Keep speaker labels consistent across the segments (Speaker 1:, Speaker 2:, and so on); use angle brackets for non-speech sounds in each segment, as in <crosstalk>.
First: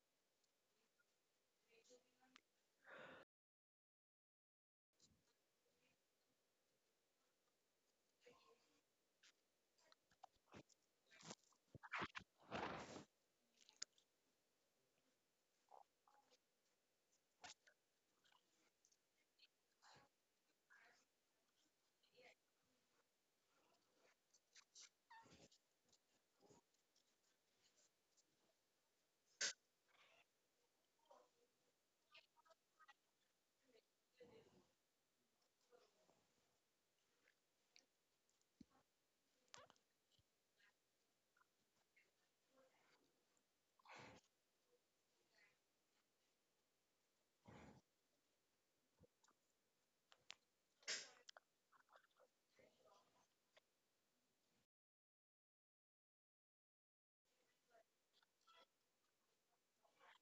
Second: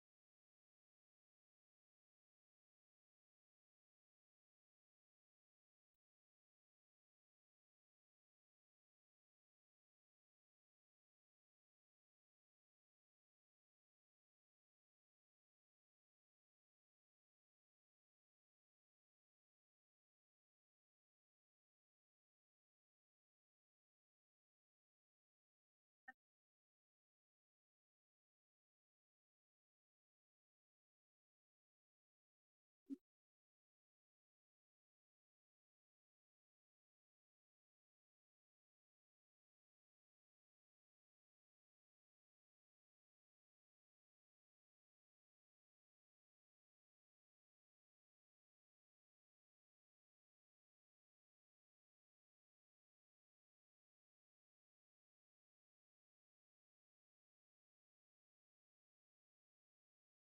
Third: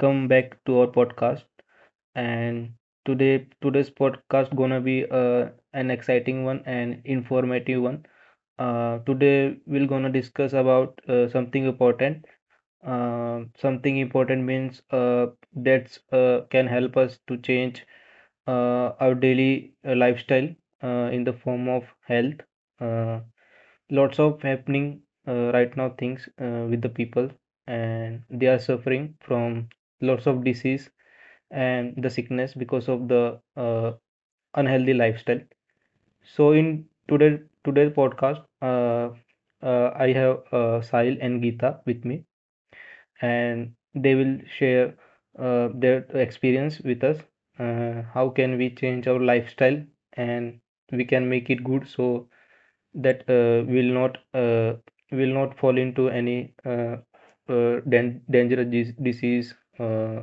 Speaker 1: Welcome back to our podcast. And today's podcast gonna be uh, an exciting one and informative one. Today we're gonna discuss about something important. Something important means that's can help us to change our daily lifestyle in the form of health. Uh, Lots of happening right now things with the people, and they are suffering from lots of disease and the sickness because of the unhealthy lifestyle. So in today's podcast I have Sahil and Geeta with me, and they will share their experience with us, how can we change our lifestyle, and we can make it good so that will not fall into any dangerous disease.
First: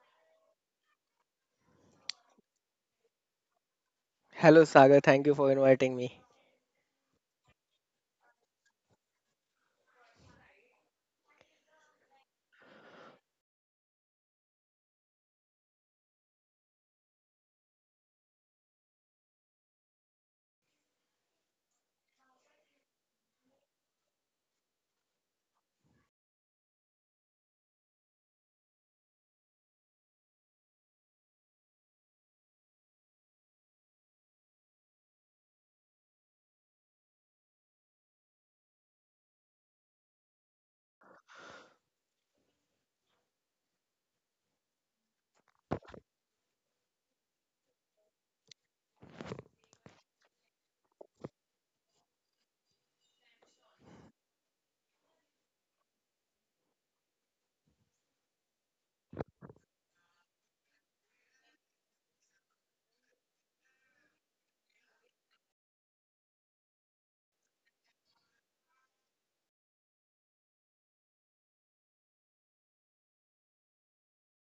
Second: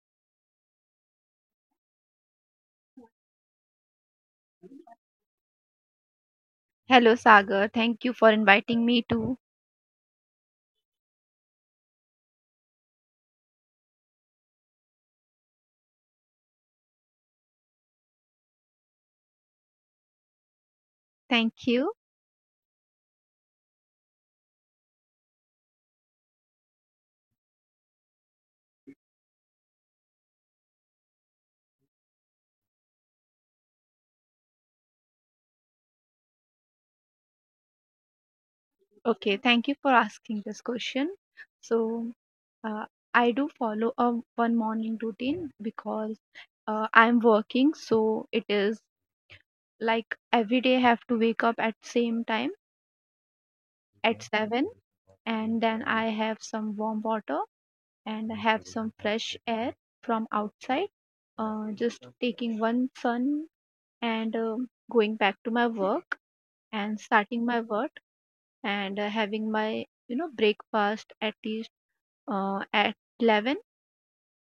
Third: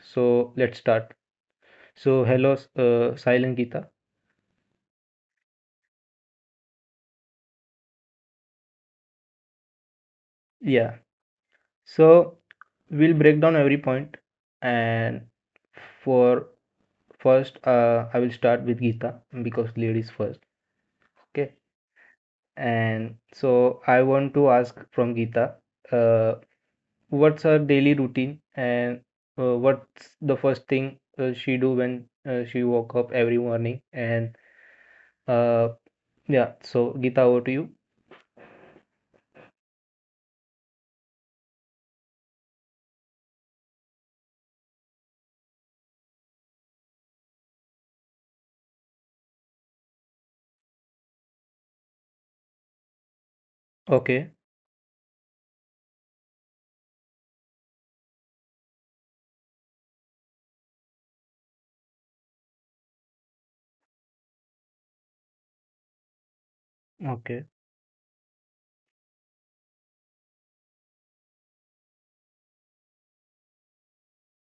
Speaker 1: So let's start. So hello, Sahil and Geeta.
Speaker 2: Hello Sagar, thank you for inviting me.
Speaker 3: Hello, Sagar. Thank you for inviting me too.
Speaker 1: Yeah. So we'll break down every point, and for first, I will start with Geeta because ladies first. Okay.
Speaker 3: Thank you.
Speaker 1: And so I want to ask from Geeta, uh, what's her daily routine and what's the first thing she do when she woke up every morning? And uh, yeah, so Geeta, over to you.
Speaker 3: Okay, thank you for asking this question. So, uh, I do follow a one morning routine because I'm working, so it is like every day I have to wake up at same time at
Speaker 1: Okay,
Speaker 3: 7, and then I have some warm water, and I have some fresh air from outside. Just taking one sun and going back to my work and starting
Speaker 1: okay,
Speaker 3: my work, and having my breakfast at least at 11.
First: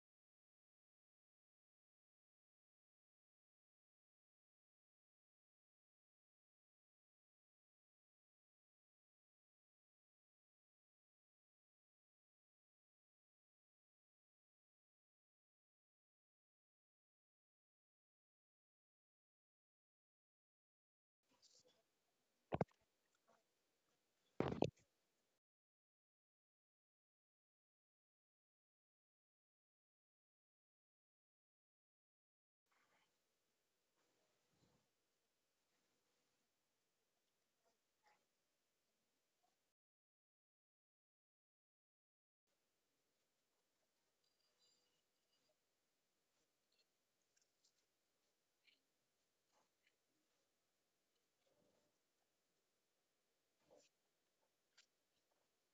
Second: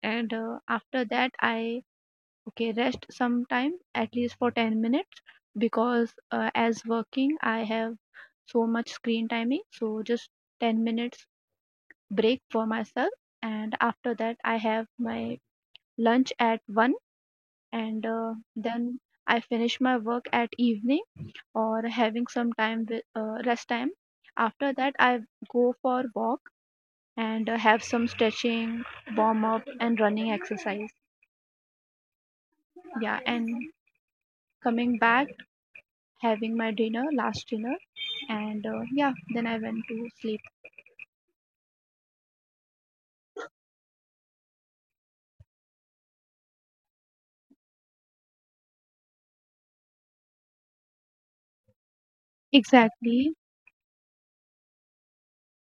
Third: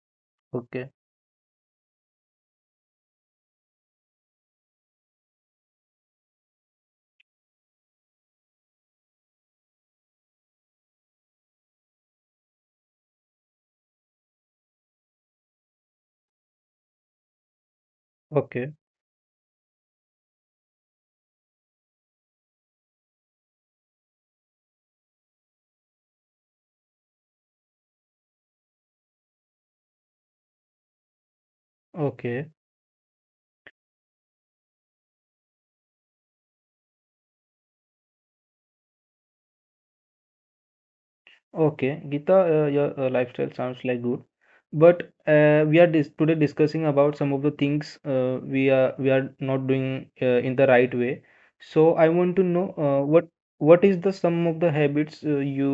Speaker 3: And
Speaker 1: okay,
Speaker 3: after that I okay, rest sometime at least for 10 minutes because as working I have so much screen timing, so just 10 minutes break for myself. And after that I have my lunch at 1, and
Speaker 1: okay,
Speaker 3: then I finish my work at evening, or having some time with rest time. After that I go for walk, and have some stretching, warm up, and running exercise.
Speaker 1: okay.
Speaker 3: Yeah, and coming back, having my dinner, last dinner, and yeah, then I went to sleep.
Speaker 1: Okay, Gita, your lifestyle sounds like good, but we are dis today discussing about some of the things we are not doing in the right way. So I want to know
Speaker 3: Exactly.
Speaker 1: what is the some of the habits you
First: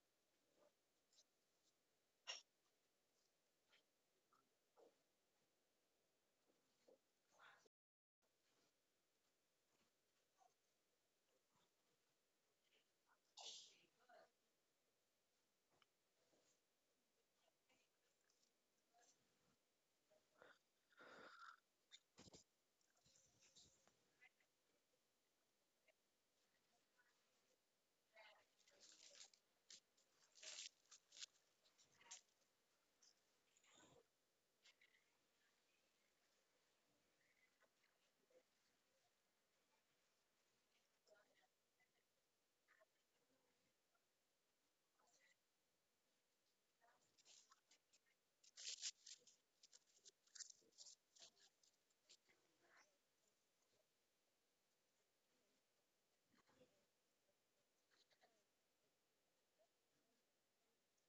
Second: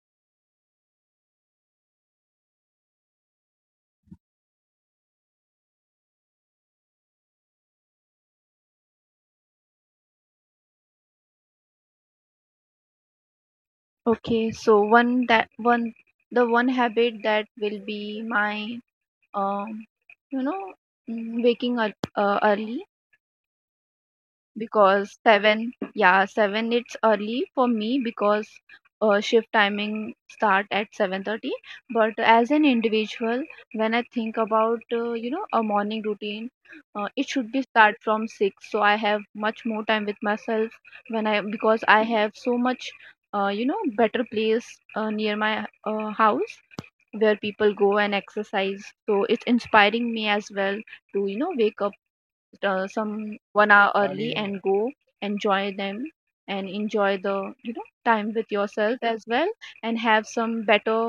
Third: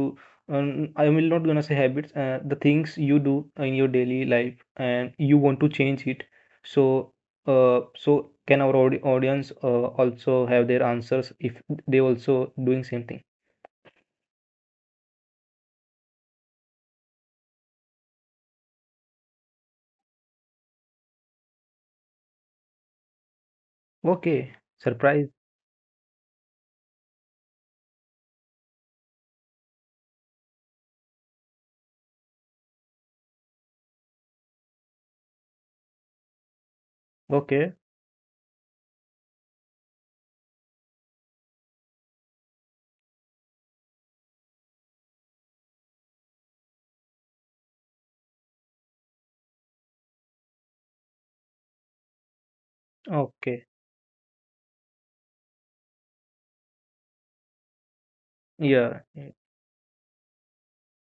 Speaker 1: I will not gonna say habits the things you do in your daily life and you want to change it. So so can our audience also have their answers if they also doing same thing?
Speaker 3: Okay, so one habit that will be my um you know waking up early.
Speaker 1: Okay,
Speaker 3: Because
Speaker 1: surprise.
Speaker 3: seven it's early for me because shift timing start at 7:30. But as an individual, when I think about a morning routine, it should be
Speaker 1: Okay.
Speaker 3: start from six. So I have much more time with myself when I, because I have so much better place near my house where people go and exercise, so it's inspiring me as well to wake up some
Speaker 1: Okay.
Speaker 3: 1 hour early and go enjoy them, and enjoy the time with yourself
Speaker 1: Yeah.
Speaker 3: as
Speaker 1: y-
Speaker 3: well, and have some better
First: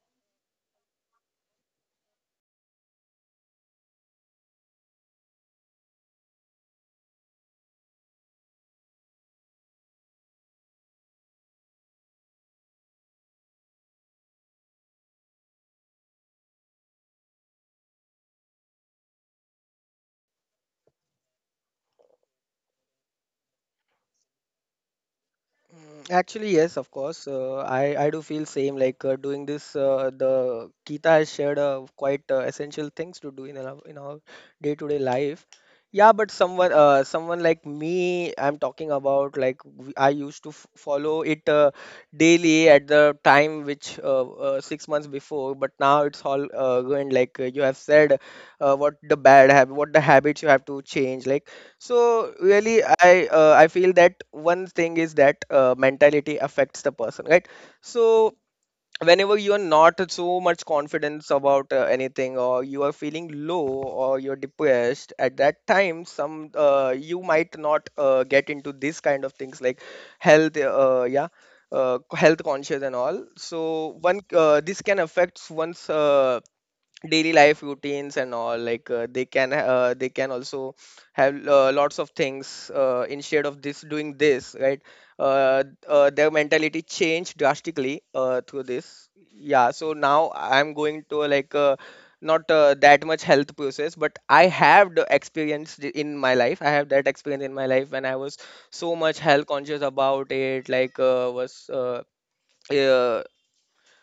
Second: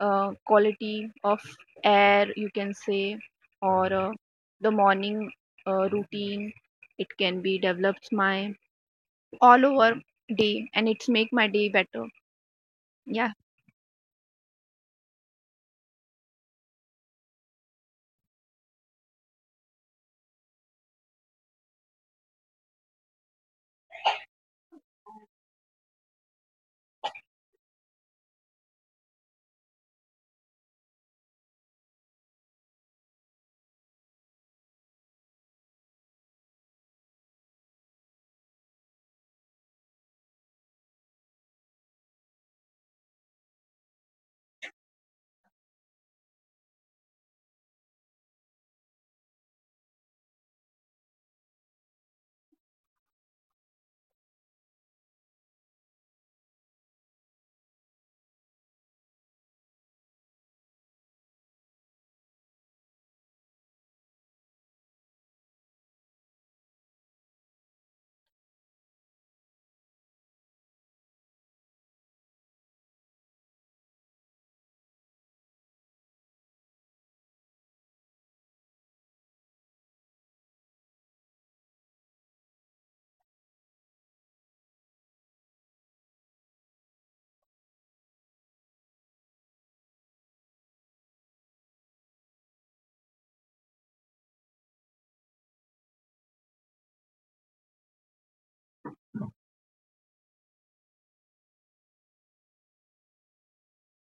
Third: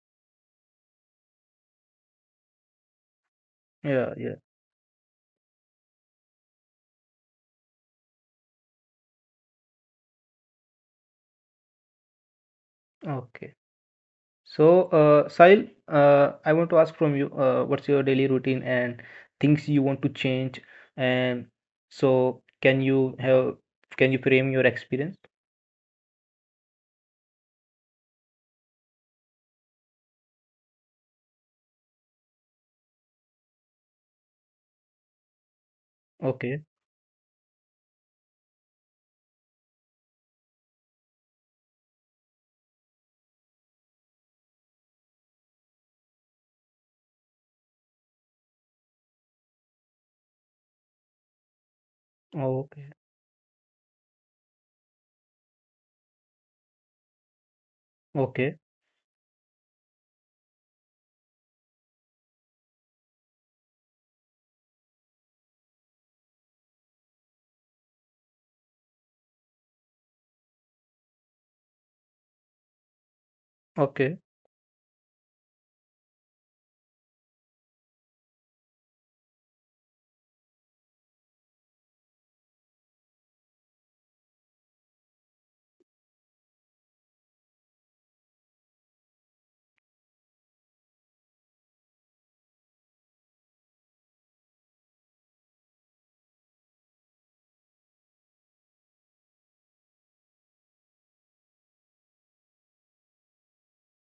Speaker 3: quality of air you can say. Or
Speaker 1: Yeah. Yeah.
Speaker 3: the morning routine, it can be develops my all over day, and it's make my day better. Yeah.
Speaker 1: Okay. So, Sahil, I want to ask from you, what's your daily routine and things you want to change? And so, can you have, can you frame your experience?
Speaker 2: Actually, yes, of course. I do feel same. Like doing this, the Kita has shared quite essential things to do in our day-to-day life. Yeah, but
Speaker 1: Okay.
Speaker 2: someone like me, I'm talking about like I used to f follow it daily at the time which 6 months before, but now it's all going like you have said, what the bad habit, what the habits you have to change. Like, so really,
Speaker 1: Okay.
Speaker 2: I feel that one thing is that mentality affects the person, right? So
Speaker 1: Okay.
Speaker 2: whenever you are not so much confidence about anything, or you are feeling low, or you're depressed, at that time, some you might not get into this kind of things like health, yeah, health conscious and all. So
Speaker 1: Okay.
Speaker 2: one this can affect one's daily life routines and all. Like, they can also have lots of things instead of this doing this, right? Their mentality changed drastically through this. Yeah, so now I'm going to, like, not that much health process, but I have the experience in my life. I have that experience in my life when I was so much health conscious about it. Like uh,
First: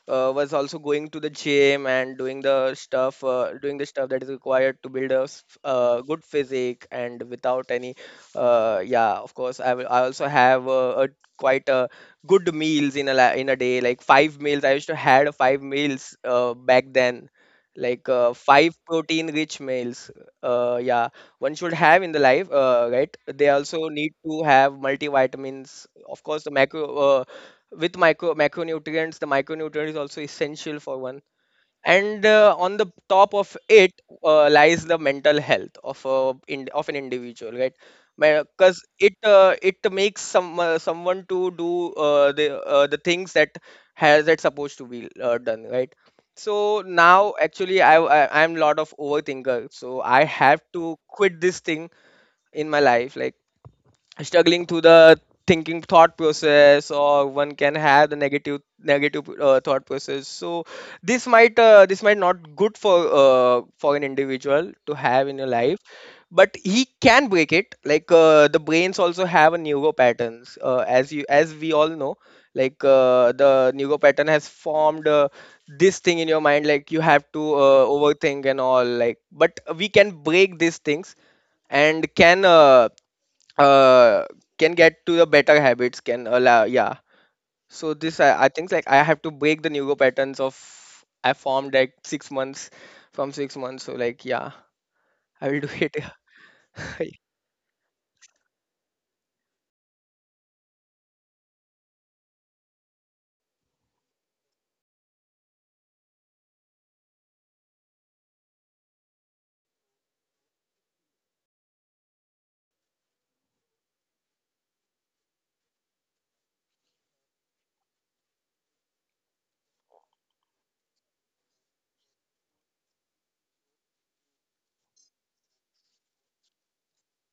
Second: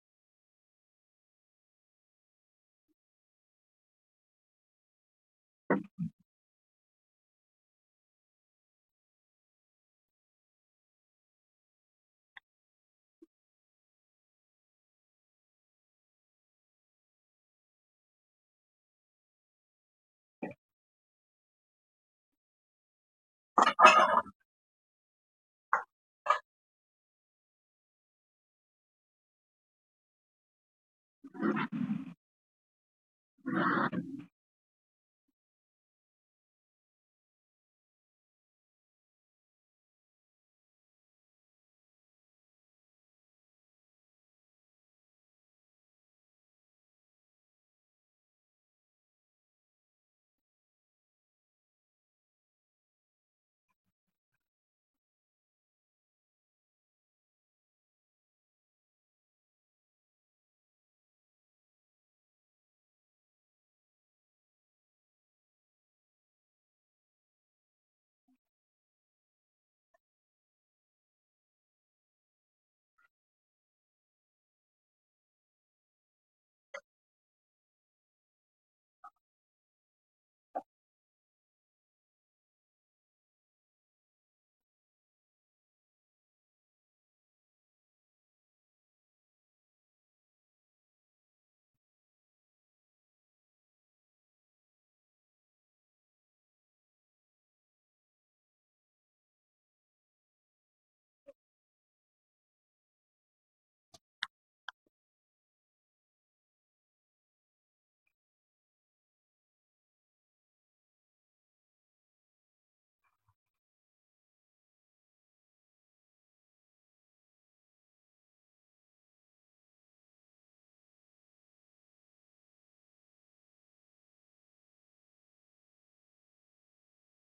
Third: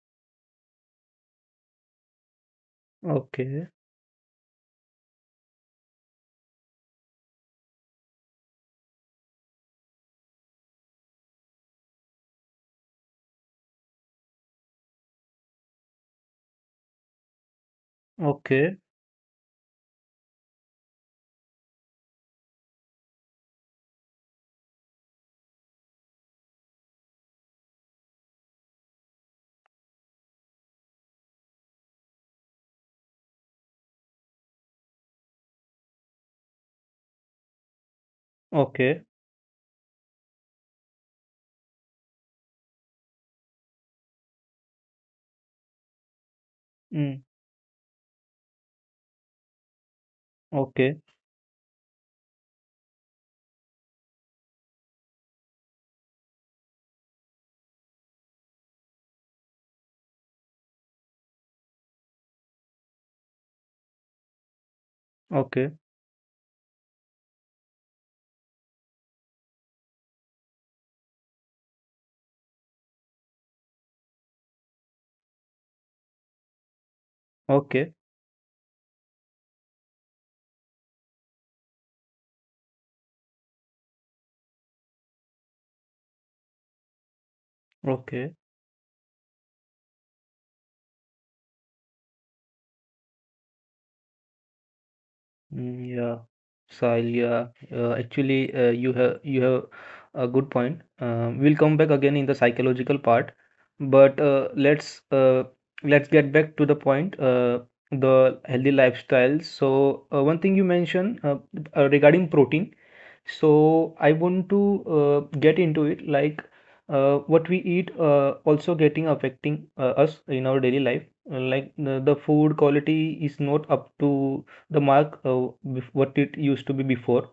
Speaker 2: was also going to the gym, and doing the stuff uh,
Speaker 1: Okay.
Speaker 2: doing the stuff that is required to build a good physique. And without any yeah, of course, I also have a quite a good meals in a day, like five meals. I used to had five meals back then, like five
Speaker 1: Okay.
Speaker 2: protein rich meals. Yeah, one should have in the life, right? They also need to have multivitamins. Of course, the macro with micro, macronutrients. The micronutrient is also essential for one. And on the top of it, lies the mental health of an individual, right? Because
Speaker 1: Okay.
Speaker 2: it makes someone to do the things that has that's supposed to be done, right? So
Speaker 1: Mm.
Speaker 2: now actually, I'm lot of overthinker, so I have to
Speaker 1: Okay.
Speaker 2: quit this thing in my life. Like, struggling through the thinking thought process, or one can have the negative thought process. So this might not good for an individual to have in your
Speaker 1: Okay.
Speaker 2: life. But he can break it. Like the brains also have a neuro patterns, as we all know. Like the neuro pattern has formed this thing in your mind, like you have to
Speaker 1: Okay.
Speaker 2: overthink and all. Like, but we can break these things, and uh can get to the better habits, can allow. Yeah. So this,
Speaker 1: Okay.
Speaker 2: I think, like, I have to break the neuro patterns of I formed like 6 months, from 6 months. So, like, yeah, I will do it.
Speaker 1: Yeah, Sahil, yeah. Actually, you have a good point. We'll come back again in the psychological part, but let's get back to the point. The healthy lifestyles. So one thing you mentioned regarding protein. So I want to get into it, like what we eat also getting affecting us in our daily life. Like the food quality is not up to the mark what it used to be before.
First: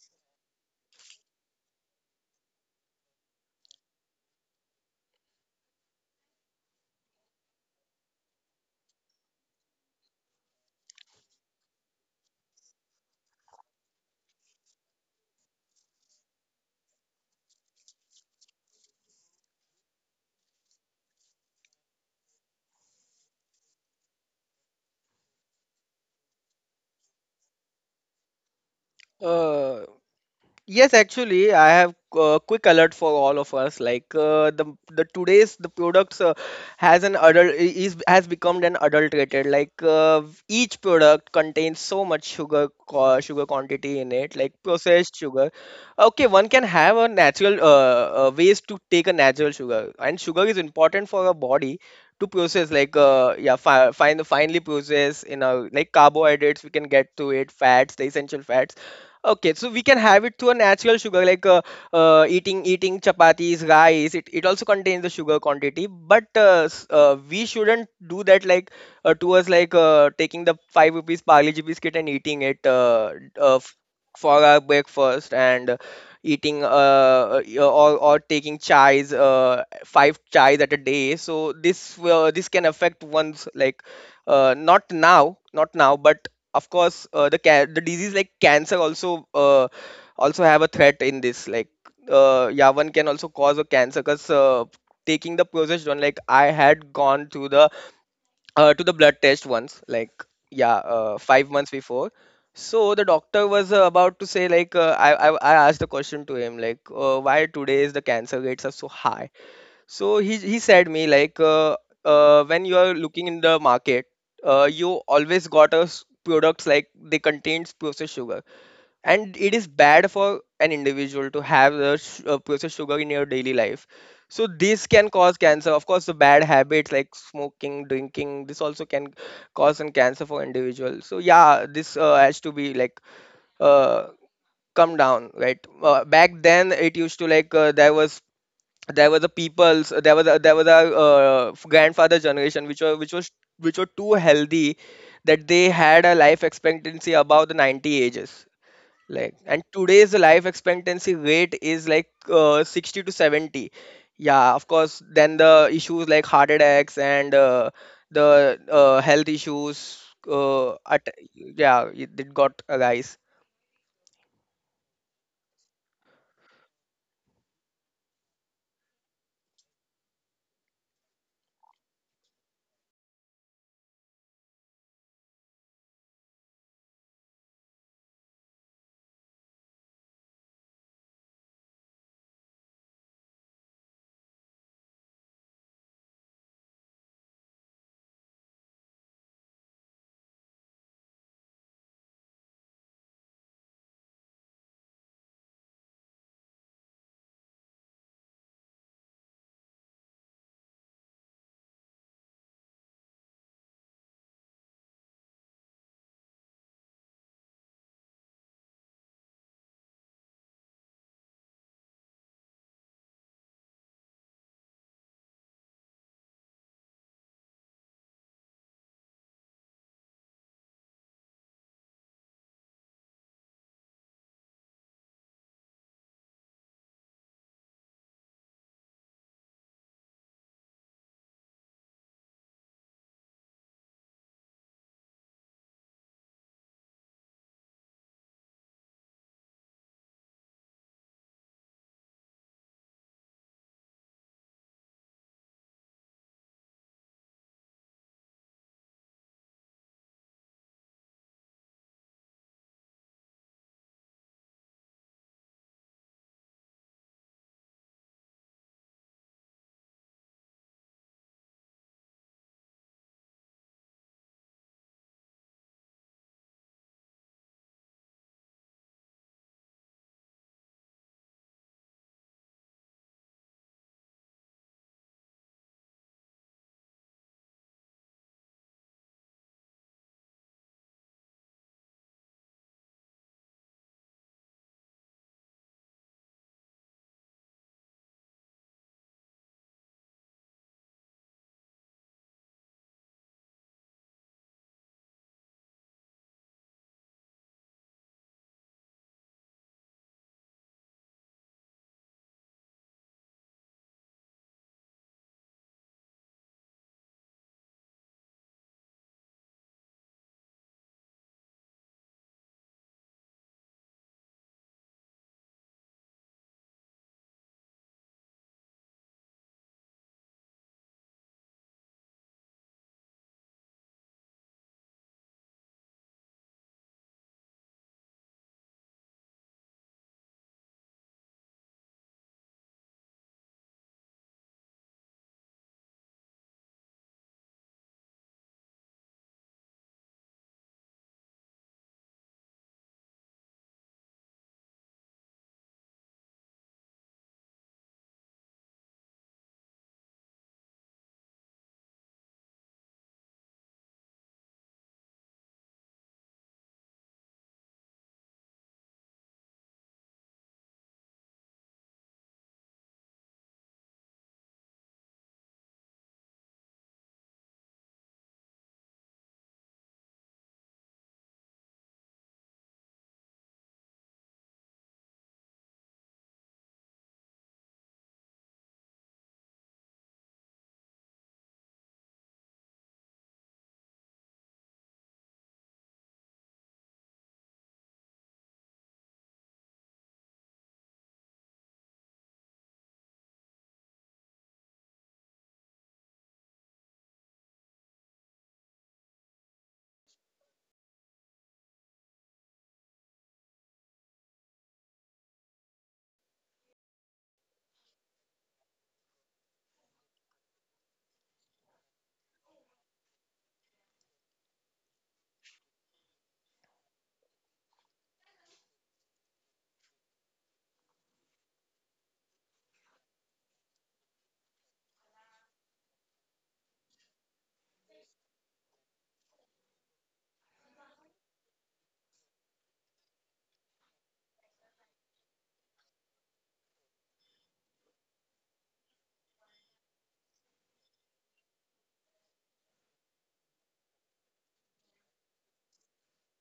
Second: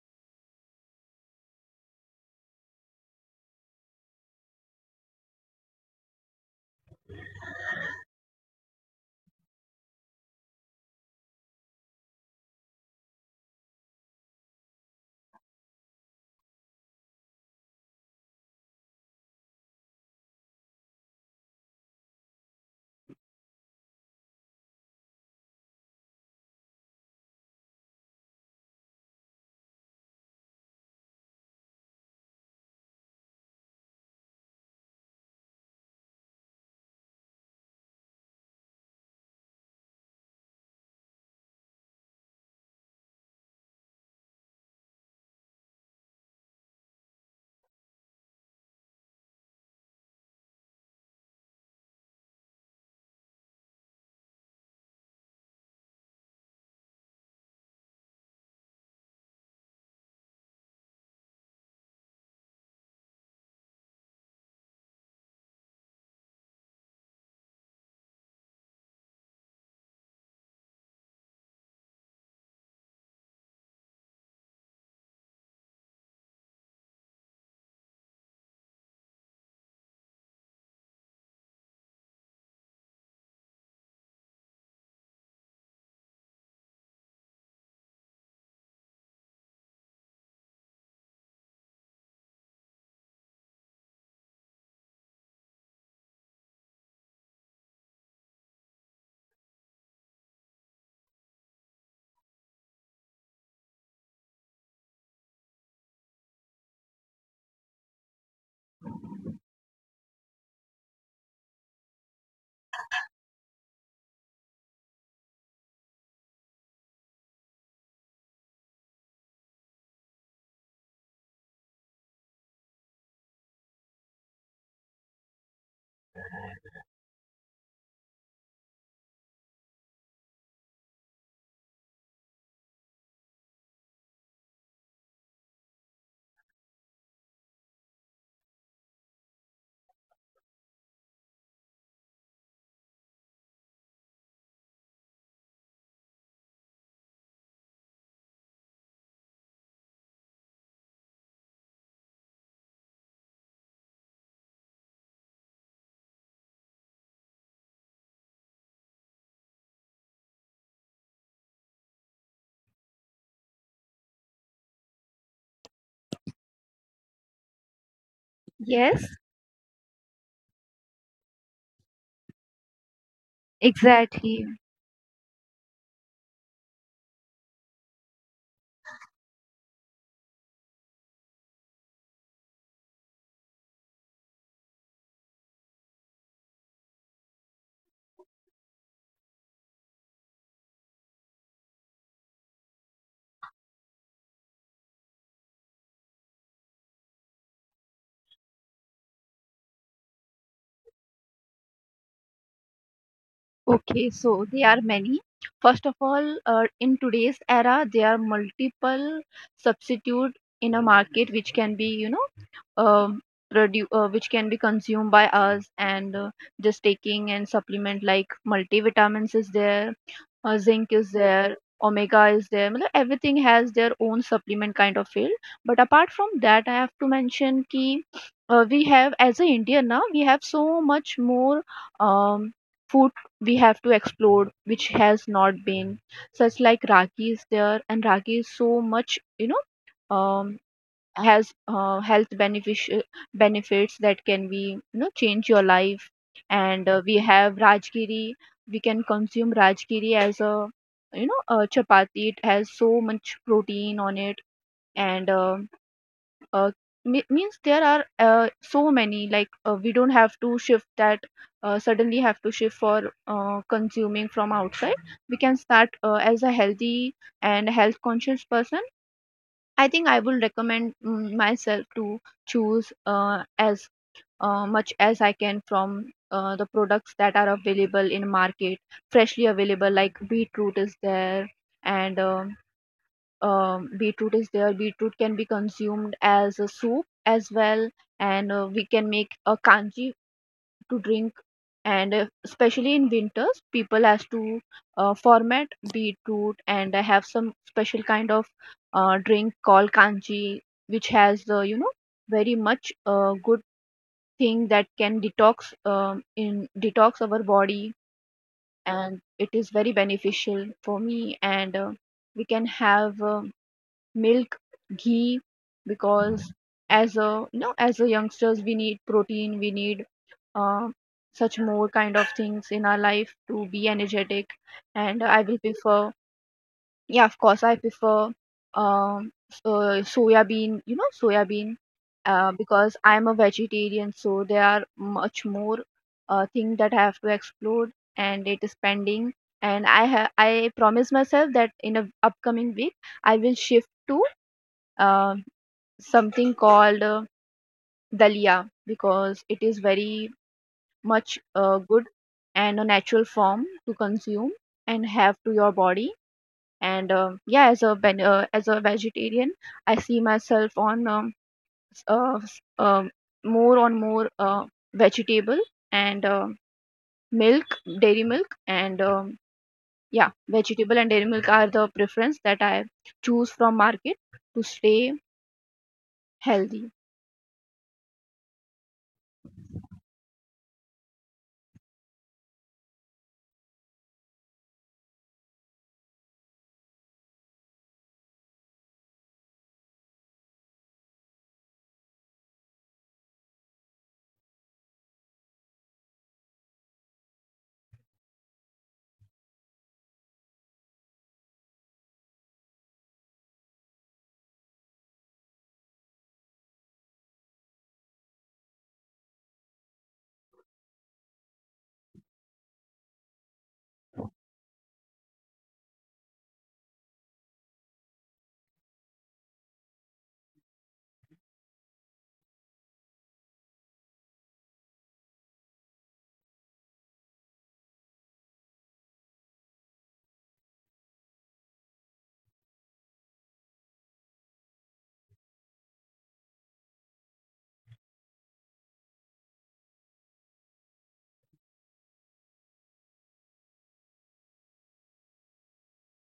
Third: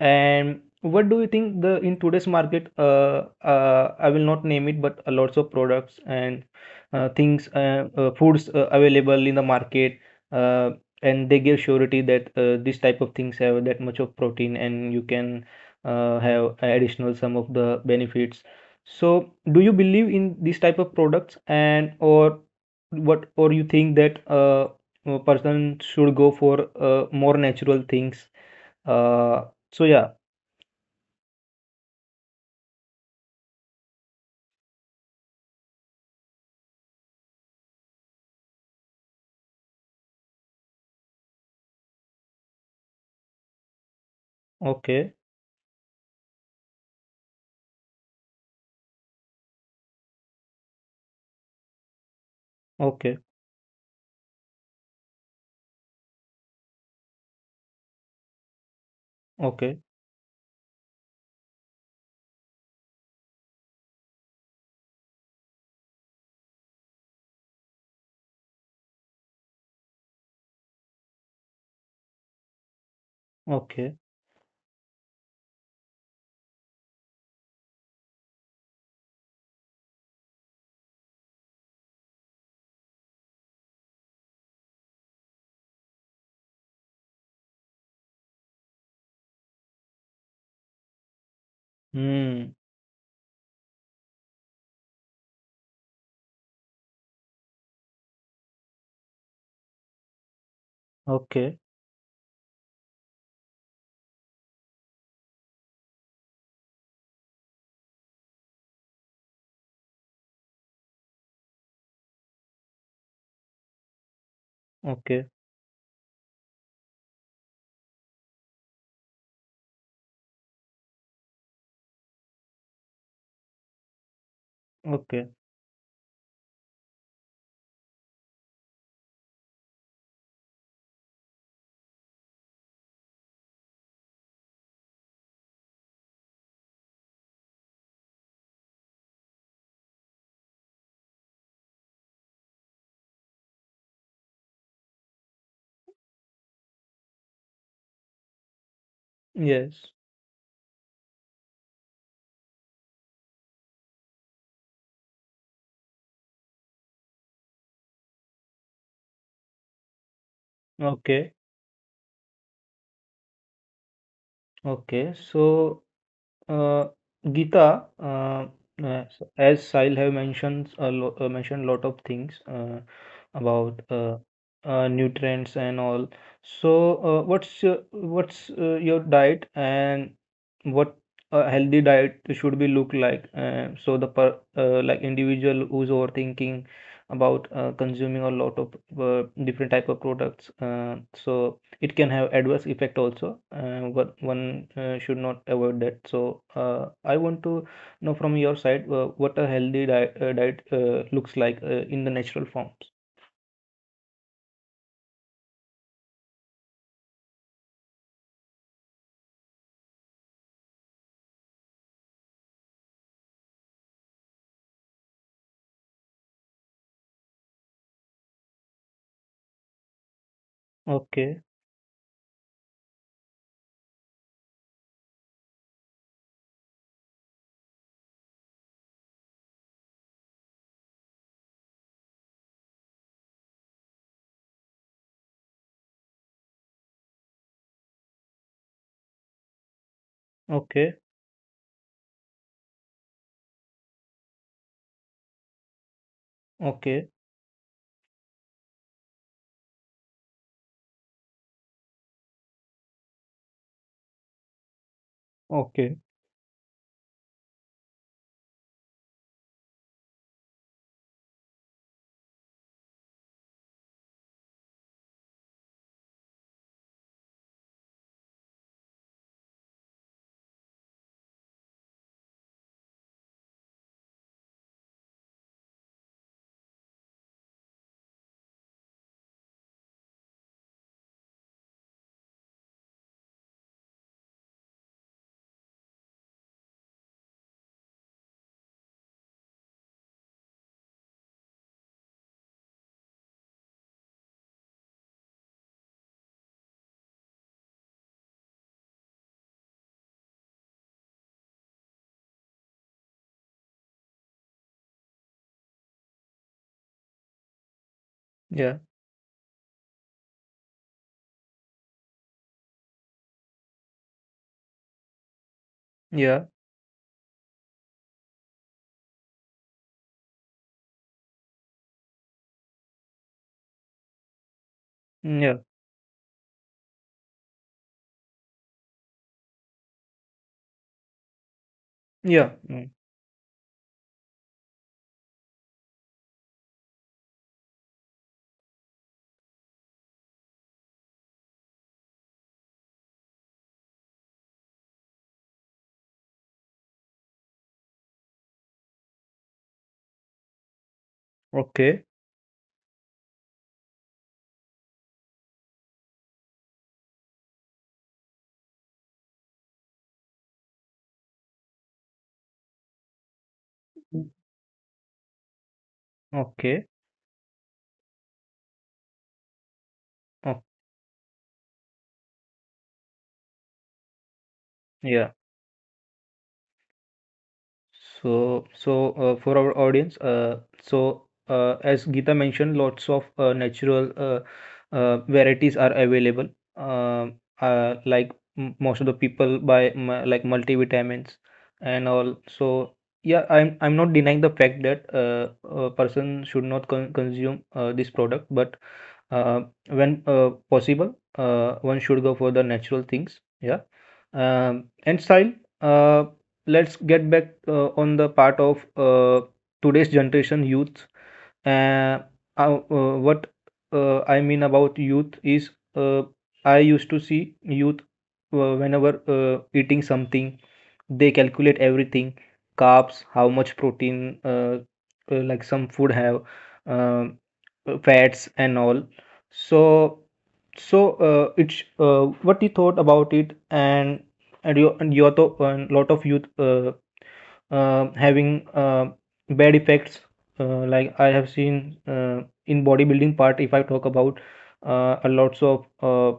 Speaker 1: And what do you think the in today's market? I will not name it, but a lots of products and things, foods available in the market, uh, and they give surety that this type of things have that much of protein, and you can have additional some of the benefits. So, do you believe in these type of products, and or what, or you think that a person should go for more natural things?
Speaker 2: <laughs>
Speaker 1: uh
Speaker 2: uh
Speaker 1: so yeah,
Speaker 2: Yes, actually, I have a quick alert for all of us. Like the today's the products has an is has become an adulterated. Like each product contains so much sugar quantity in it, like
Speaker 1: okay,
Speaker 2: processed sugar. Okay, one can have a natural ways to take a natural sugar, and sugar is important for our body to process. Like
Speaker 1: okay,
Speaker 2: yeah, fi fine finely process in a, like, carbohydrates, we can get to it, fats, the essential fats. Okay, so
Speaker 1: okay,
Speaker 2: we can have it through a natural sugar, like eating chapatis, rice. It also contains the sugar quantity, but we shouldn't do that, like towards, like taking the 5 rupees Parle G biscuit and eating it uh, f-
Speaker 1: okay,
Speaker 2: for our breakfast, and eating or taking chais, five chais at a day. So this can affect one's, like not now, not now, but of course the disease like cancer also, also have a threat in this. Like
Speaker 1: hmm,
Speaker 2: yeah, one can also cause a cancer because taking the progesterone. Like, I had gone to the blood test once. Like, yeah, 5
Speaker 1: okay,
Speaker 2: months before. So the doctor was about to say, like I asked the question to him, like why today is the cancer rates are so high. So he said me, like, when you are looking in the market, you
Speaker 1: okay,
Speaker 2: always got us products like they contains processed sugar, and it is bad for an individual to have the processed sugar in your daily life. So this can cause
Speaker 1: okay,
Speaker 2: cancer. Of course, the bad habits like smoking, drinking, this also can cause an cancer for individuals. So yeah, this has to be, like uh, come down, right? Back then, it used to, like there were the peoples, there was a grandfather generation which were too healthy, that they had a life expectancy above the 90 ages. Like, and
Speaker 1: yes,
Speaker 2: today's life expectancy rate is, like, 60 to 70. Yeah, of course, then the issues like heart attacks, and the health issues uh, at,
Speaker 1: okay,
Speaker 2: yeah, it got a rise.
Speaker 1: okay. So Uh, Geeta, uh,
Speaker 3: Yes.
Speaker 1: as Sahil have mentioned a lo mentioned lot of things about
Speaker 3: Exactly.
Speaker 1: nutrients and all. So, what's your diet and what a healthy diet should be look like? So the per like individual who's overthinking about consuming a lot of different type of products. So it can have adverse effect also one, one should not avoid that. So I want to know from your side what a healthy diet, diet looks like in the natural forms.
Speaker 3: Okay, so there are many. First of all, in today's era, there are multiple substitute in a market which can be, um which can be consumed by us. And just taking and supplement like multivitamins is there, zinc is
Speaker 1: Okay,
Speaker 3: there, omega is there. मतलब everything has their own supplement kind of field, but apart from that I have to mention ki we have, as an indian, now we have so much more um, food we have to explore, which has not been such. Like ragi is there, and ragi is so much you know um,
Speaker 1: okay,
Speaker 3: has benefits that can be change your life. And
Speaker 1: okay,
Speaker 3: we have rajgiri. We can consume rajgiri as a a chapati. It has so much protein on it. And
Speaker 1: okay,
Speaker 3: uh, means there are so many. Like we don't have to shift that suddenly have to shift for consuming from outside. We can start as a healthy and health conscious person. I think I will recommend myself to choose as much as I can from the products that are available in market, freshly available. Like beetroot is there, and beetroot is there. Beetroot can be consumed as a soup as well, and we can make a kanji to drink. And especially in winters, people has to format beetroot, and I have some special kind of drink called kanji, which has very much good thing that can detox in detox our body,
Speaker 1: yeah,
Speaker 3: and it is very beneficial for me. And we can have milk, ghee,
Speaker 1: yeah,
Speaker 3: because as a you know as a youngsters we need protein, we need uh, such more kind of things in our life to be energetic. And I
Speaker 1: yeah,
Speaker 3: will prefer, yeah, of course I prefer um soya bean, soya bean,
Speaker 1: yeah, mm,
Speaker 3: because I'm a vegetarian. So there are much more things that I have to explore, and it is pending. And I promise myself that in a upcoming week I will shift to uh, something called dalia, because it is very much
Speaker 1: okay,
Speaker 3: good and a natural form to consume and have to your body. And yeah, as as a vegetarian, I see myself on s- uh, s- um, more
Speaker 1: mm,
Speaker 3: vegetable, and
Speaker 1: okay,
Speaker 3: milk, dairy milk. And yeah,
Speaker 1: oh,
Speaker 3: vegetable and dairy milk are the preference that I choose from market to stay
Speaker 1: yeah.
Speaker 3: healthy.
Speaker 1: So, so for our audience, so as Gita mentioned, lots of natural varieties are available. Uh, like m most of the people buy like multivitamins and all. So yeah, I'm not denying the fact that a person should not consume this product, but uh, when possible, one should go for the natural things. Yeah, and style. Uh, let's get back on the part of today's generation youth, uh, what I mean about youth is uh, I used to see youth whenever eating something, they calculate everything, carbs, how much protein, like some food have, um, fats and all. So, so it's what you thought about it, and you and your thought, and lot of youth having bad effects like I have seen in bodybuilding part, if I talk about a lots of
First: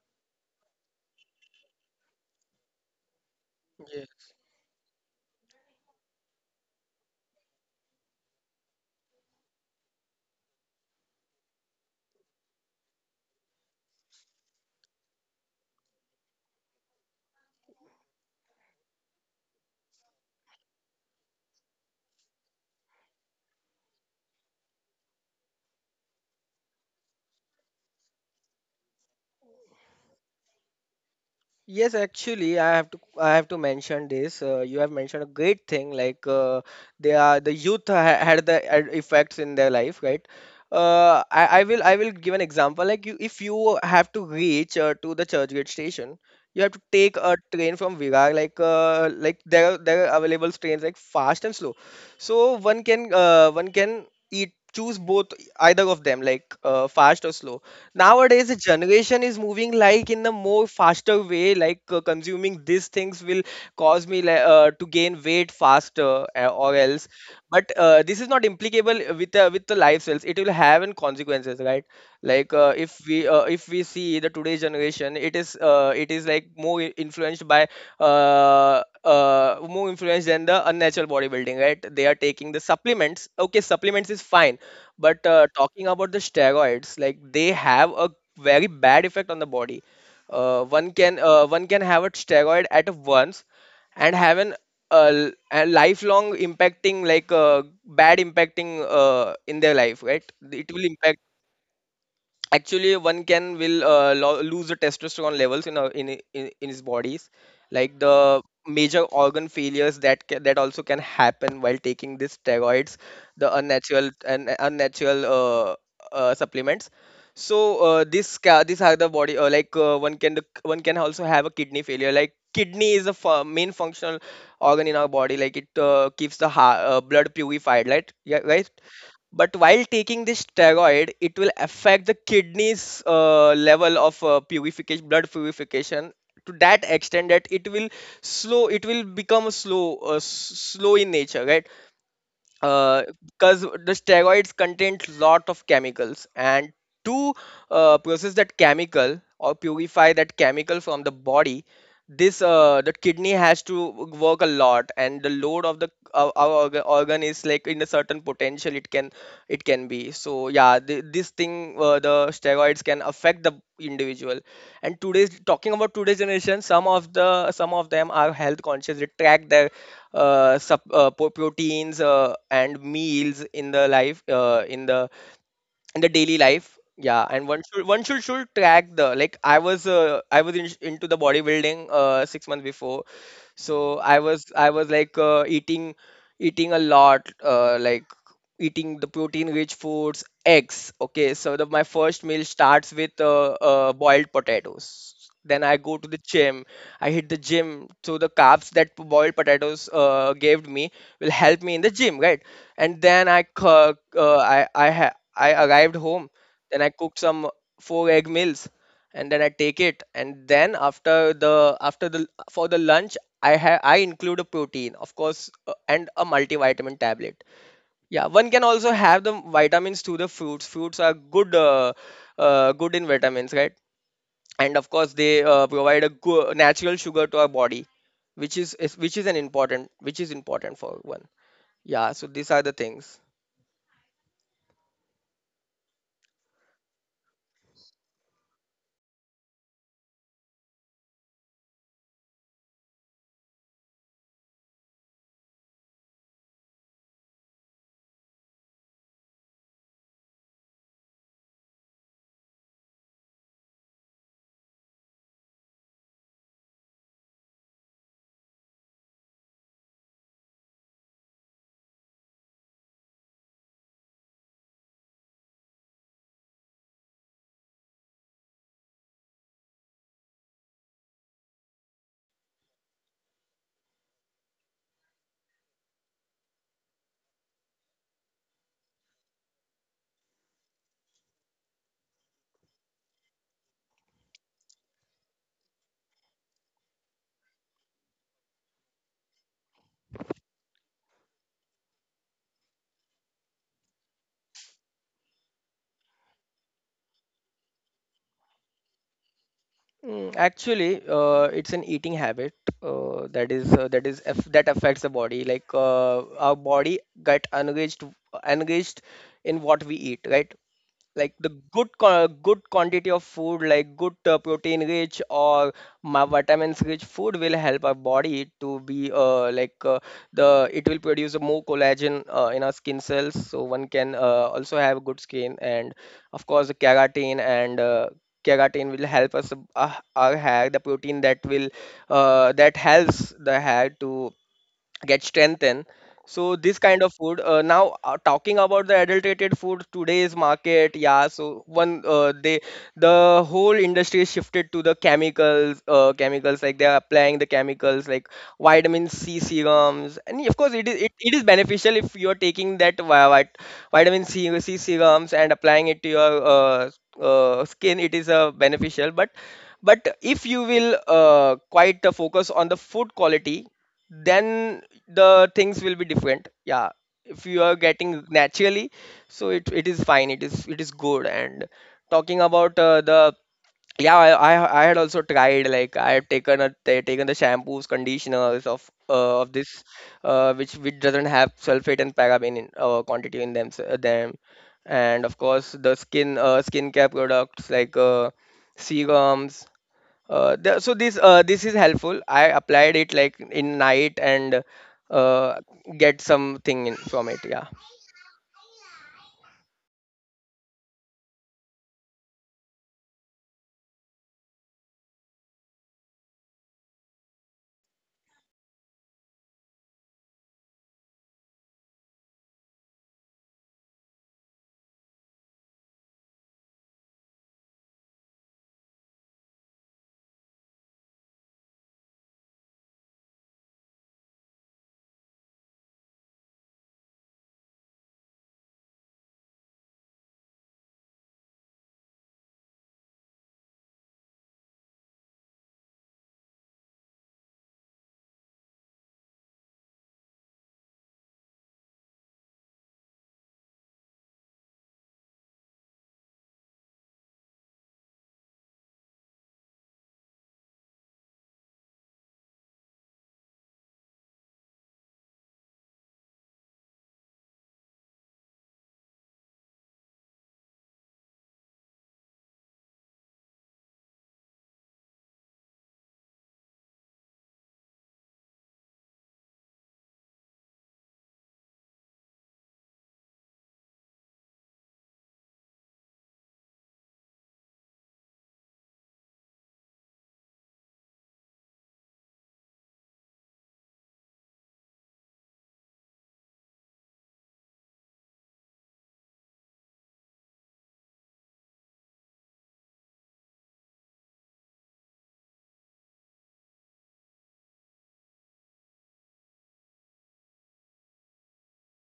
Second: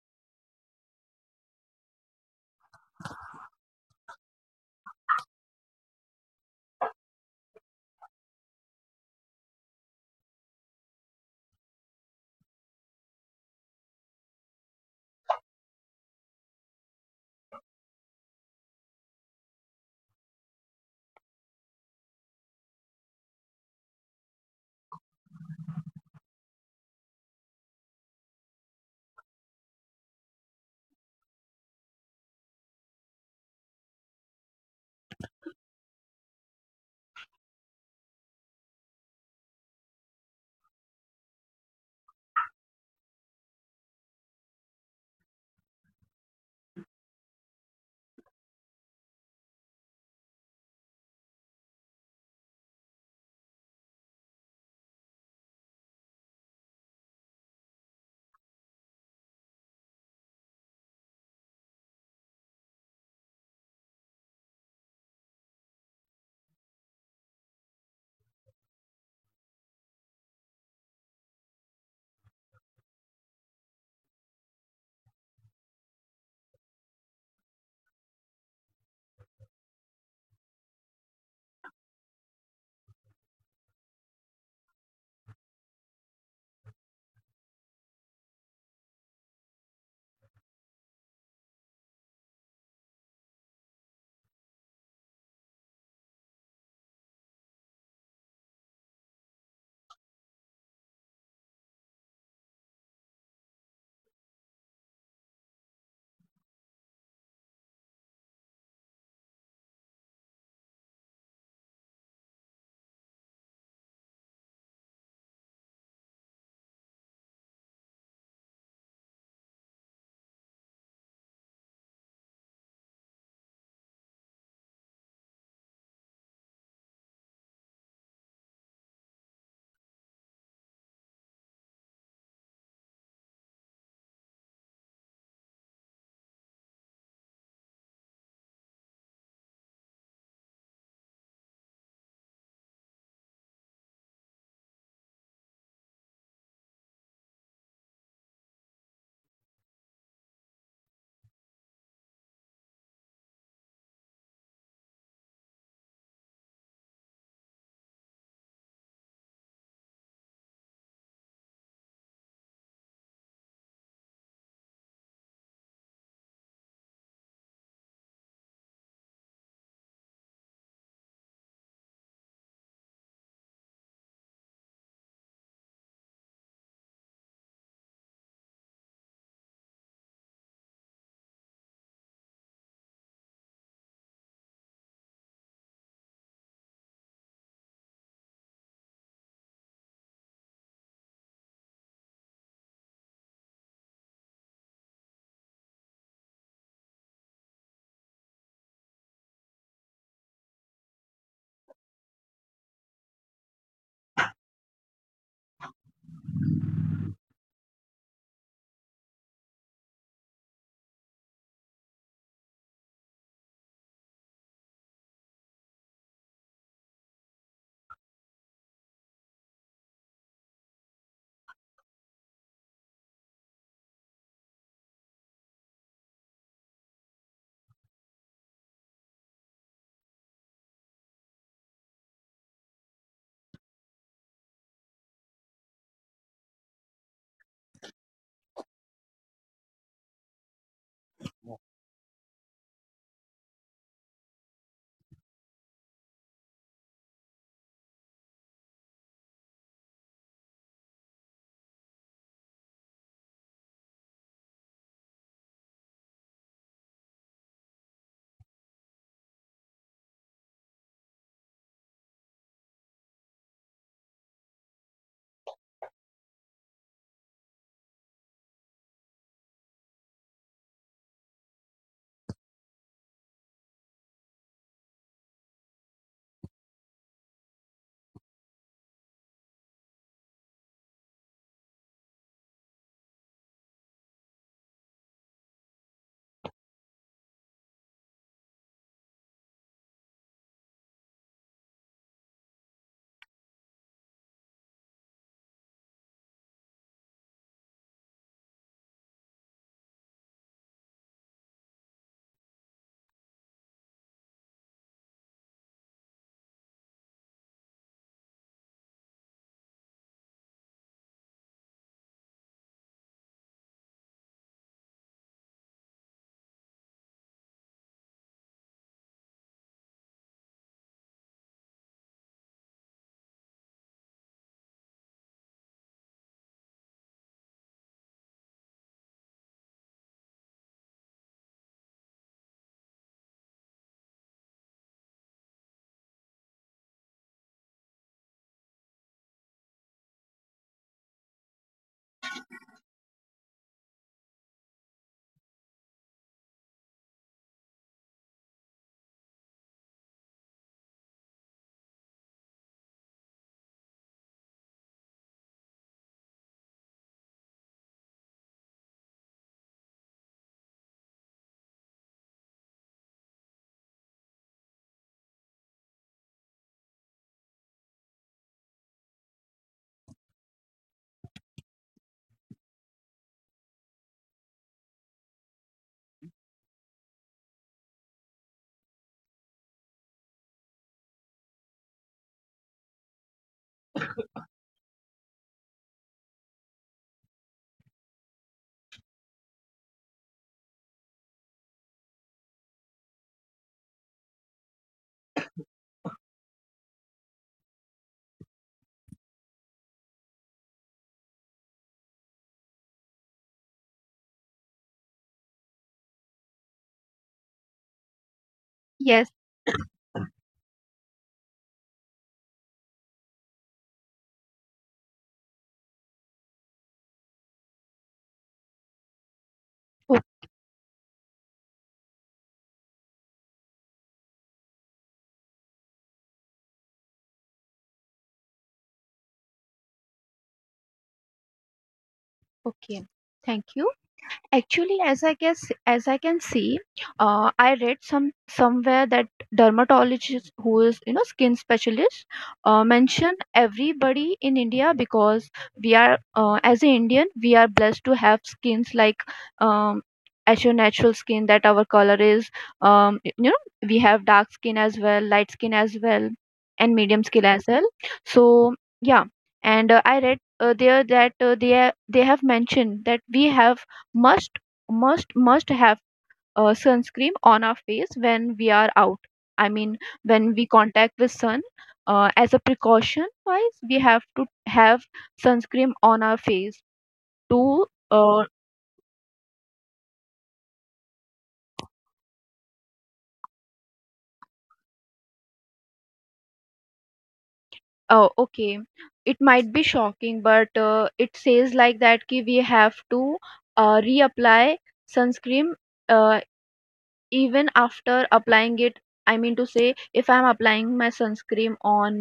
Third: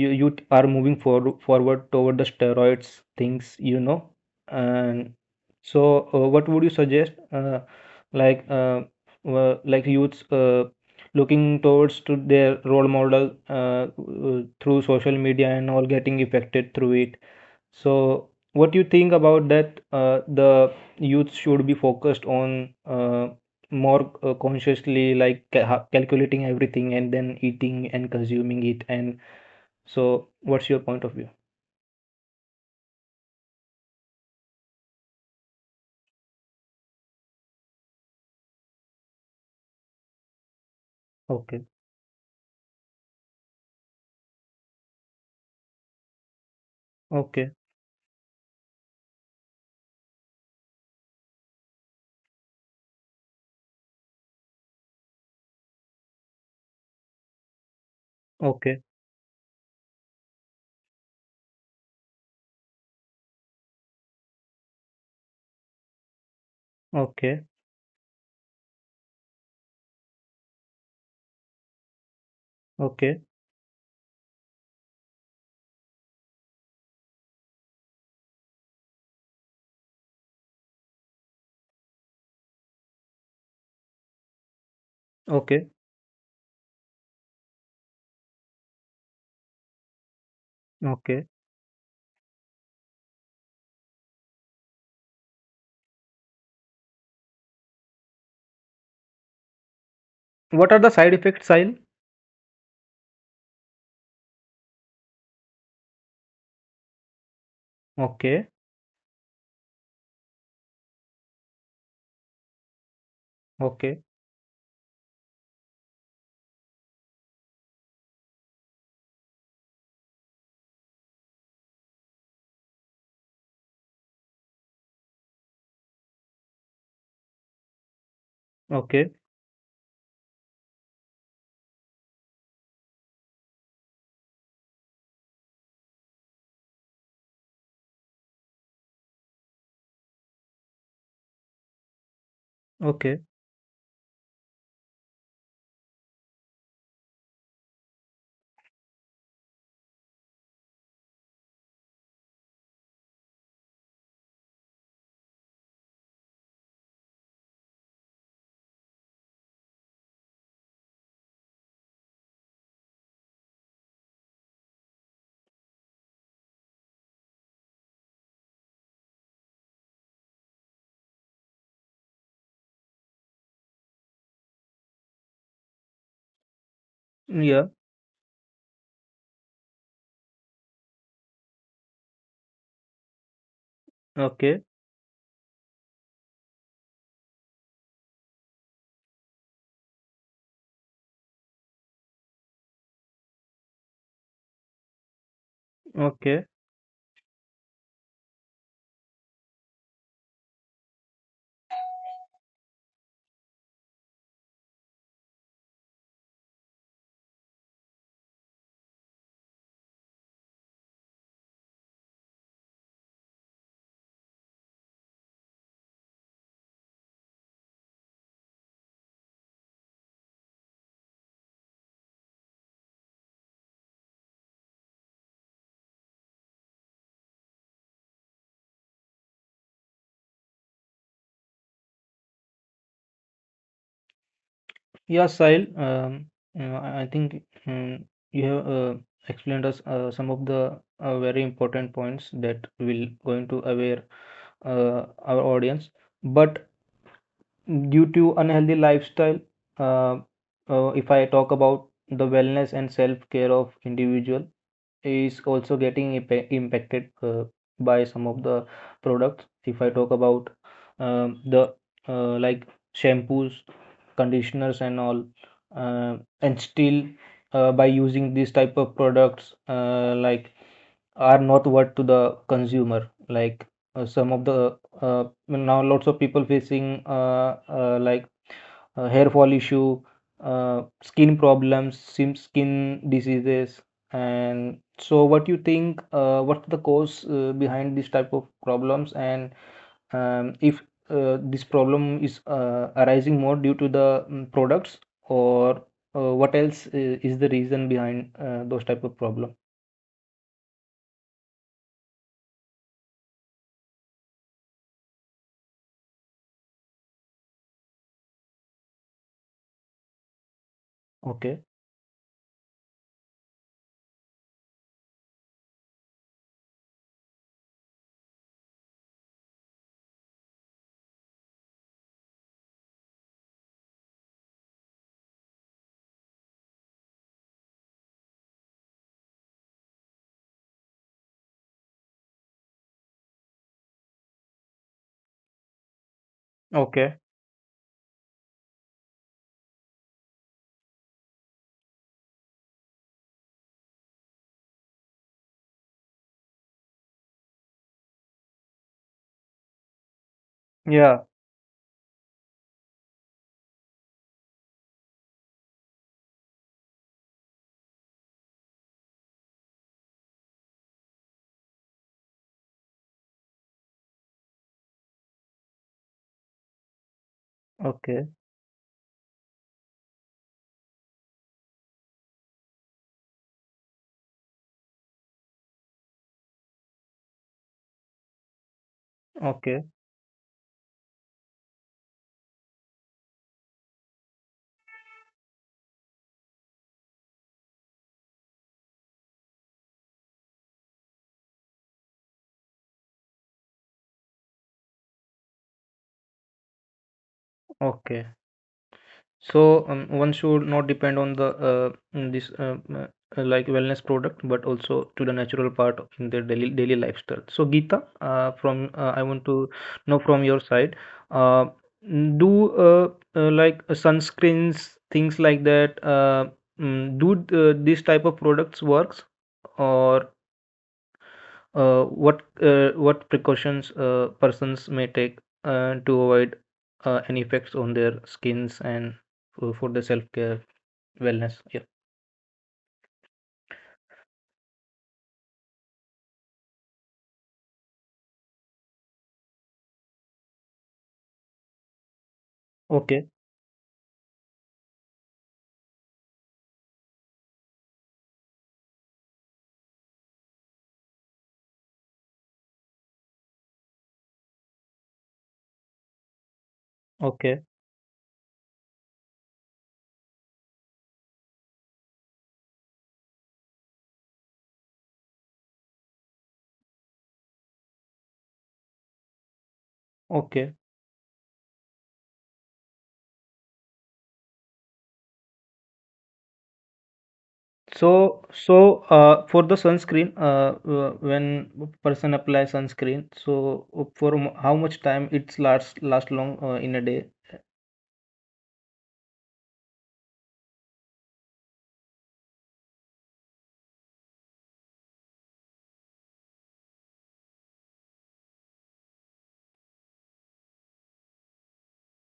Speaker 1: you are moving forward toward the steroids things, you know, and so what would you suggest? Like like youths looking towards to their role model through social media and all getting affected through it. So, what do you think about that? The youth should be focused on more consciously, like calculating everything and then eating and consuming it. And so, what's your point of view?
Speaker 2: Yes, actually, I have to mention this. You have mentioned a great thing, like they are the youth had the effects in their life, right? I, I
Speaker 1: Okay,
Speaker 2: will I will give an example. Like, you, if you have to reach to the Churchgate station, you have to take a
Speaker 1: okay,
Speaker 2: train from Virar. Like there are available trains like fast and slow, so one can eat choose both, either of them, like fast or slow. Nowadays the
Speaker 1: okay,
Speaker 2: generation is moving, like, in a more faster way. Like consuming these things will cause me, like, to gain weight faster, or else.
Speaker 1: okay,
Speaker 2: But this is not implicable with the lifestyles. It will have in consequences, right? Like if
Speaker 1: okay,
Speaker 2: we uh, if we see the today's generation, it is like more influenced by more influenced than the unnatural bodybuilding, right? They are taking the supplements. Okay, supplements is fine, but
Speaker 1: okay,
Speaker 2: talking about the steroids, like, they have a very bad effect on the body. One can
Speaker 1: okay.
Speaker 2: uh, one can have a steroid at once, and have a lifelong impacting, like bad impacting in their life, right?
Speaker 1: What
Speaker 2: It
Speaker 1: are
Speaker 2: will
Speaker 1: the side
Speaker 2: impact,
Speaker 1: effects, Sahil?
Speaker 2: actually, one can will lose the testosterone levels in, a, in I- in his bodies, like the
Speaker 1: Okay,
Speaker 2: major organ failures that also can happen while taking these steroids, the
Speaker 1: okay,
Speaker 2: unnatural supplements. So these are the body, like one can also have a kidney failure. Like, kidney is the main functional organ in our body, like it keeps the blood purified, right? Yeah, right.
Speaker 1: okay,
Speaker 2: But while taking this steroid, it will affect the kidneys level of purification, blood purification, to that extent that it will become slow in nature, right? uh,
Speaker 1: okay.
Speaker 2: because the steroids contain lot of chemicals, and to process that chemical or purify that chemical from the body, this the kidney has to work a lot, and the load of the our organ is like, in a certain potential it can be. So yeah, this thing, the steroids can affect the individual. And today's, talking about today's generation, some of them are health conscious, they track their proteins and meals in the daily life, yeah. And one
Speaker 1: Yeah,
Speaker 2: should one should should track the, like, I was into the bodybuilding 6 months before. So i was
Speaker 1: okay,
Speaker 2: i was like eating a lot, like eating the protein rich foods, eggs. Okay, so my first meal starts with boiled potatoes. Then I go to the
Speaker 1: okay.
Speaker 2: gym, I hit the gym. So the carbs that boiled potatoes gave me will help me in the gym, right? And then I c- I ha- I arrived home. Then I cooked some four egg meals, and then I take it. And then, after the for the lunch, I include a protein, of course, and a multivitamin tablet. Yeah, one can also have the vitamins through the fruits. Fruits are good, good in vitamins, right? And of course, they provide a good natural sugar to our body, which is which is an important which is important for one. Yeah, so these are the things.
Speaker 1: Yeah, Sahil, you I think um, you have explained us some of the very important points that will going to aware our audience. But due to unhealthy lifestyle uh, if I talk about the wellness and self care of individual is also getting impacted by some of the products. If I talk about the like shampoos, conditioners and all, and still by using these type of products like are not worth to the consumer, like some of the well, now lots of people facing like hair fall issue, skin problems, sim skin diseases. And so what you think what's the cause behind this type of problems and if this problem is arising more due to the products or what else is the reason behind those type of problem.
Speaker 2: Actually, it's an eating habit that affects the body. Like our body get engaged in what we eat, right? Like the
Speaker 1: Okay,
Speaker 2: good quantity of food like good protein rich or vitamins rich food will help our body to be like the it will produce more collagen in our skin cells, so one can also have good skin. And of course, the keratin and keratin will help us our hair, the protein that will that helps the hair to get strengthened. So this kind of
Speaker 1: okay,
Speaker 2: food, now talking about the adulterated food, today's market, yeah, so one they the whole industry is shifted to the chemicals, chemicals like they are applying the chemicals like vitamin c serums, and of course it is it,
Speaker 1: yeah,
Speaker 2: it is beneficial if you are taking that vitamin c, c serums and applying it to your skin. It is beneficial, but if you will quite focus on the food quality, then the things will be different. Yeah, if you are getting
Speaker 1: okay,
Speaker 2: naturally, so it is fine it is good. And talking about the yeah I had also tried, like I have taken a taken the shampoos, conditioners of this
Speaker 1: okay,
Speaker 2: which doesn't have sulfate and paraben in quantity in them, and of course the skincare products like serums. The, so this This is helpful. I applied it like in night and uh, get something from it. Yeah.
Speaker 1: okay. So one should not depend on the this like wellness product, but also to the natural part in their daily lifestyle. So Geeta, from I
Speaker 3: Yes.
Speaker 1: want to know from your side, uh, do like sunscreens things like that? Do these type of products works, or what precautions persons may take to avoid any effects on their skins and for the self care wellness? Yeah.
Speaker 3: Okay, thank you. Actually, as I guess, as I can see, I read some somewhere that dermatologist, who is skin specialist,
Speaker 1: Okay.
Speaker 3: mention everybody in India. Because we are as an Indian, we are blessed to have skins like um, as your natural skin, that our color is we have dark skin as well, light skin as well, and medium skin
Speaker 1: Okay.
Speaker 3: as well. So yeah, and I read there that they have mentioned that we have must must have sunscreen on our face when we are out, I mean when we
Speaker 1: Okay.
Speaker 3: contact the sun. As a precaution wise, we have to have sunscreen on our face to
Speaker 1: So
Speaker 3: uh,
Speaker 1: so for the sunscreen, when person apply sunscreen, so for how much time it's last long in a day?
Speaker 3: okay, it might be shocking, but it says like that ki we have to reapply sunscreen uh, even after applying it. I mean to say, if I'm applying my sunscreen on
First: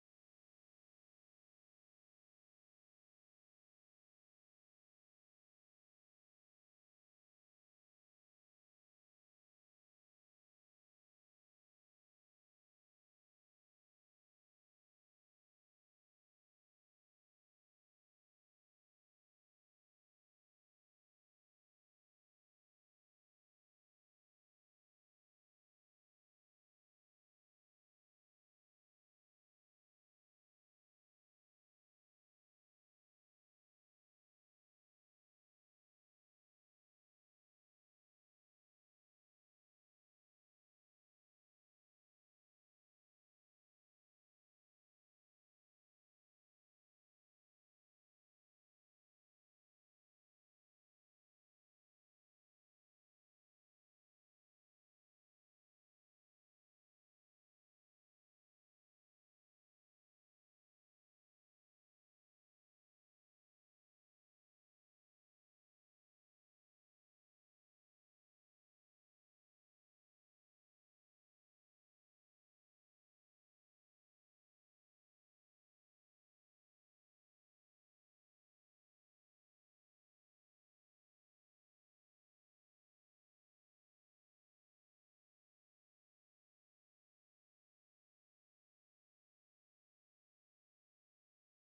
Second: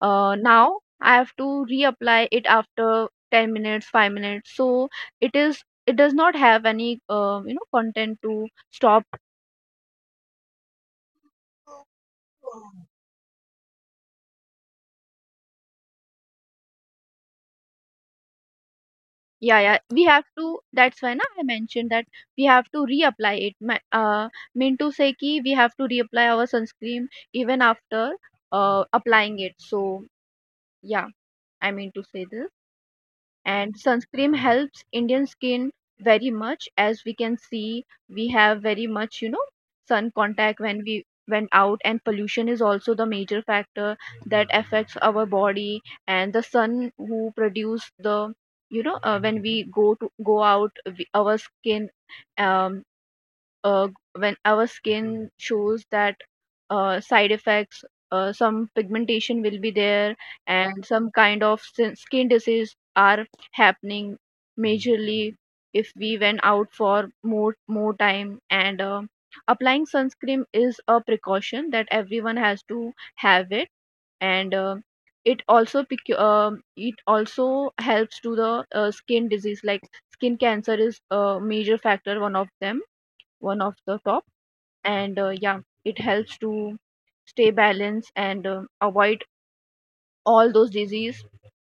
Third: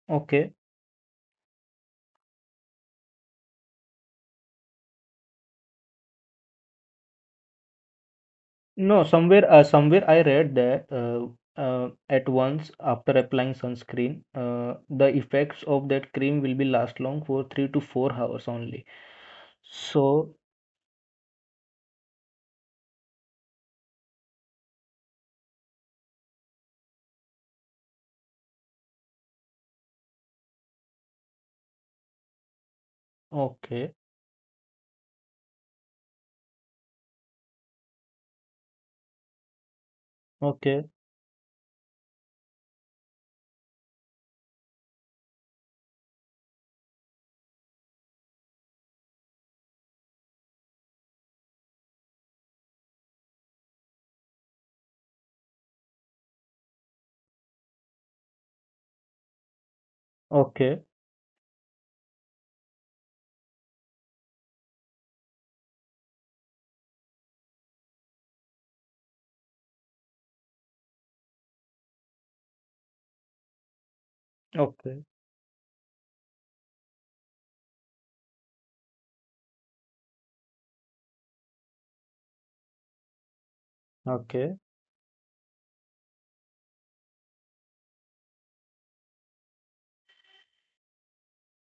Speaker 1: Okay.
Speaker 3: now, I have to reapply it after 10 minutes, 5 minutes. So it is, it does not have any content to
Speaker 1: No,
Speaker 3: stop.
Speaker 1: somewhere somewhere I read that at once after applying sunscreen, the effects of that cream will be last long for 3 to 4 hours only.
Speaker 3: Yeah, yeah, we have
Speaker 1: So,
Speaker 3: to. That's why na, I mentioned that we have to reapply it. My, mean to say ki we have to reapply our sunscreen even after applying it. So yeah, I mean to say this. And
Speaker 1: okay,
Speaker 3: sunscreen helps indian skin very much, as we can see we have very much sun contact when
Speaker 1: okay,
Speaker 3: we went out. And pollution is also the major factor that affects our body. And the sun who produce the when we go to go out, our skin, um, uh, when our skin shows that side effects, some pigmentation will be there,
Speaker 1: okay,
Speaker 3: and some kind of skin disease are happening majorly if we went out for more more time. And applying sunscreen is a precaution that everyone has to have it. And
Speaker 1: okay,
Speaker 3: it also it also helps to the skin disease, like skin cancer is a major factor, one of them, one of the top.
Speaker 1: okay.
Speaker 3: And yeah, it helps to stay balanced and avoid all those disease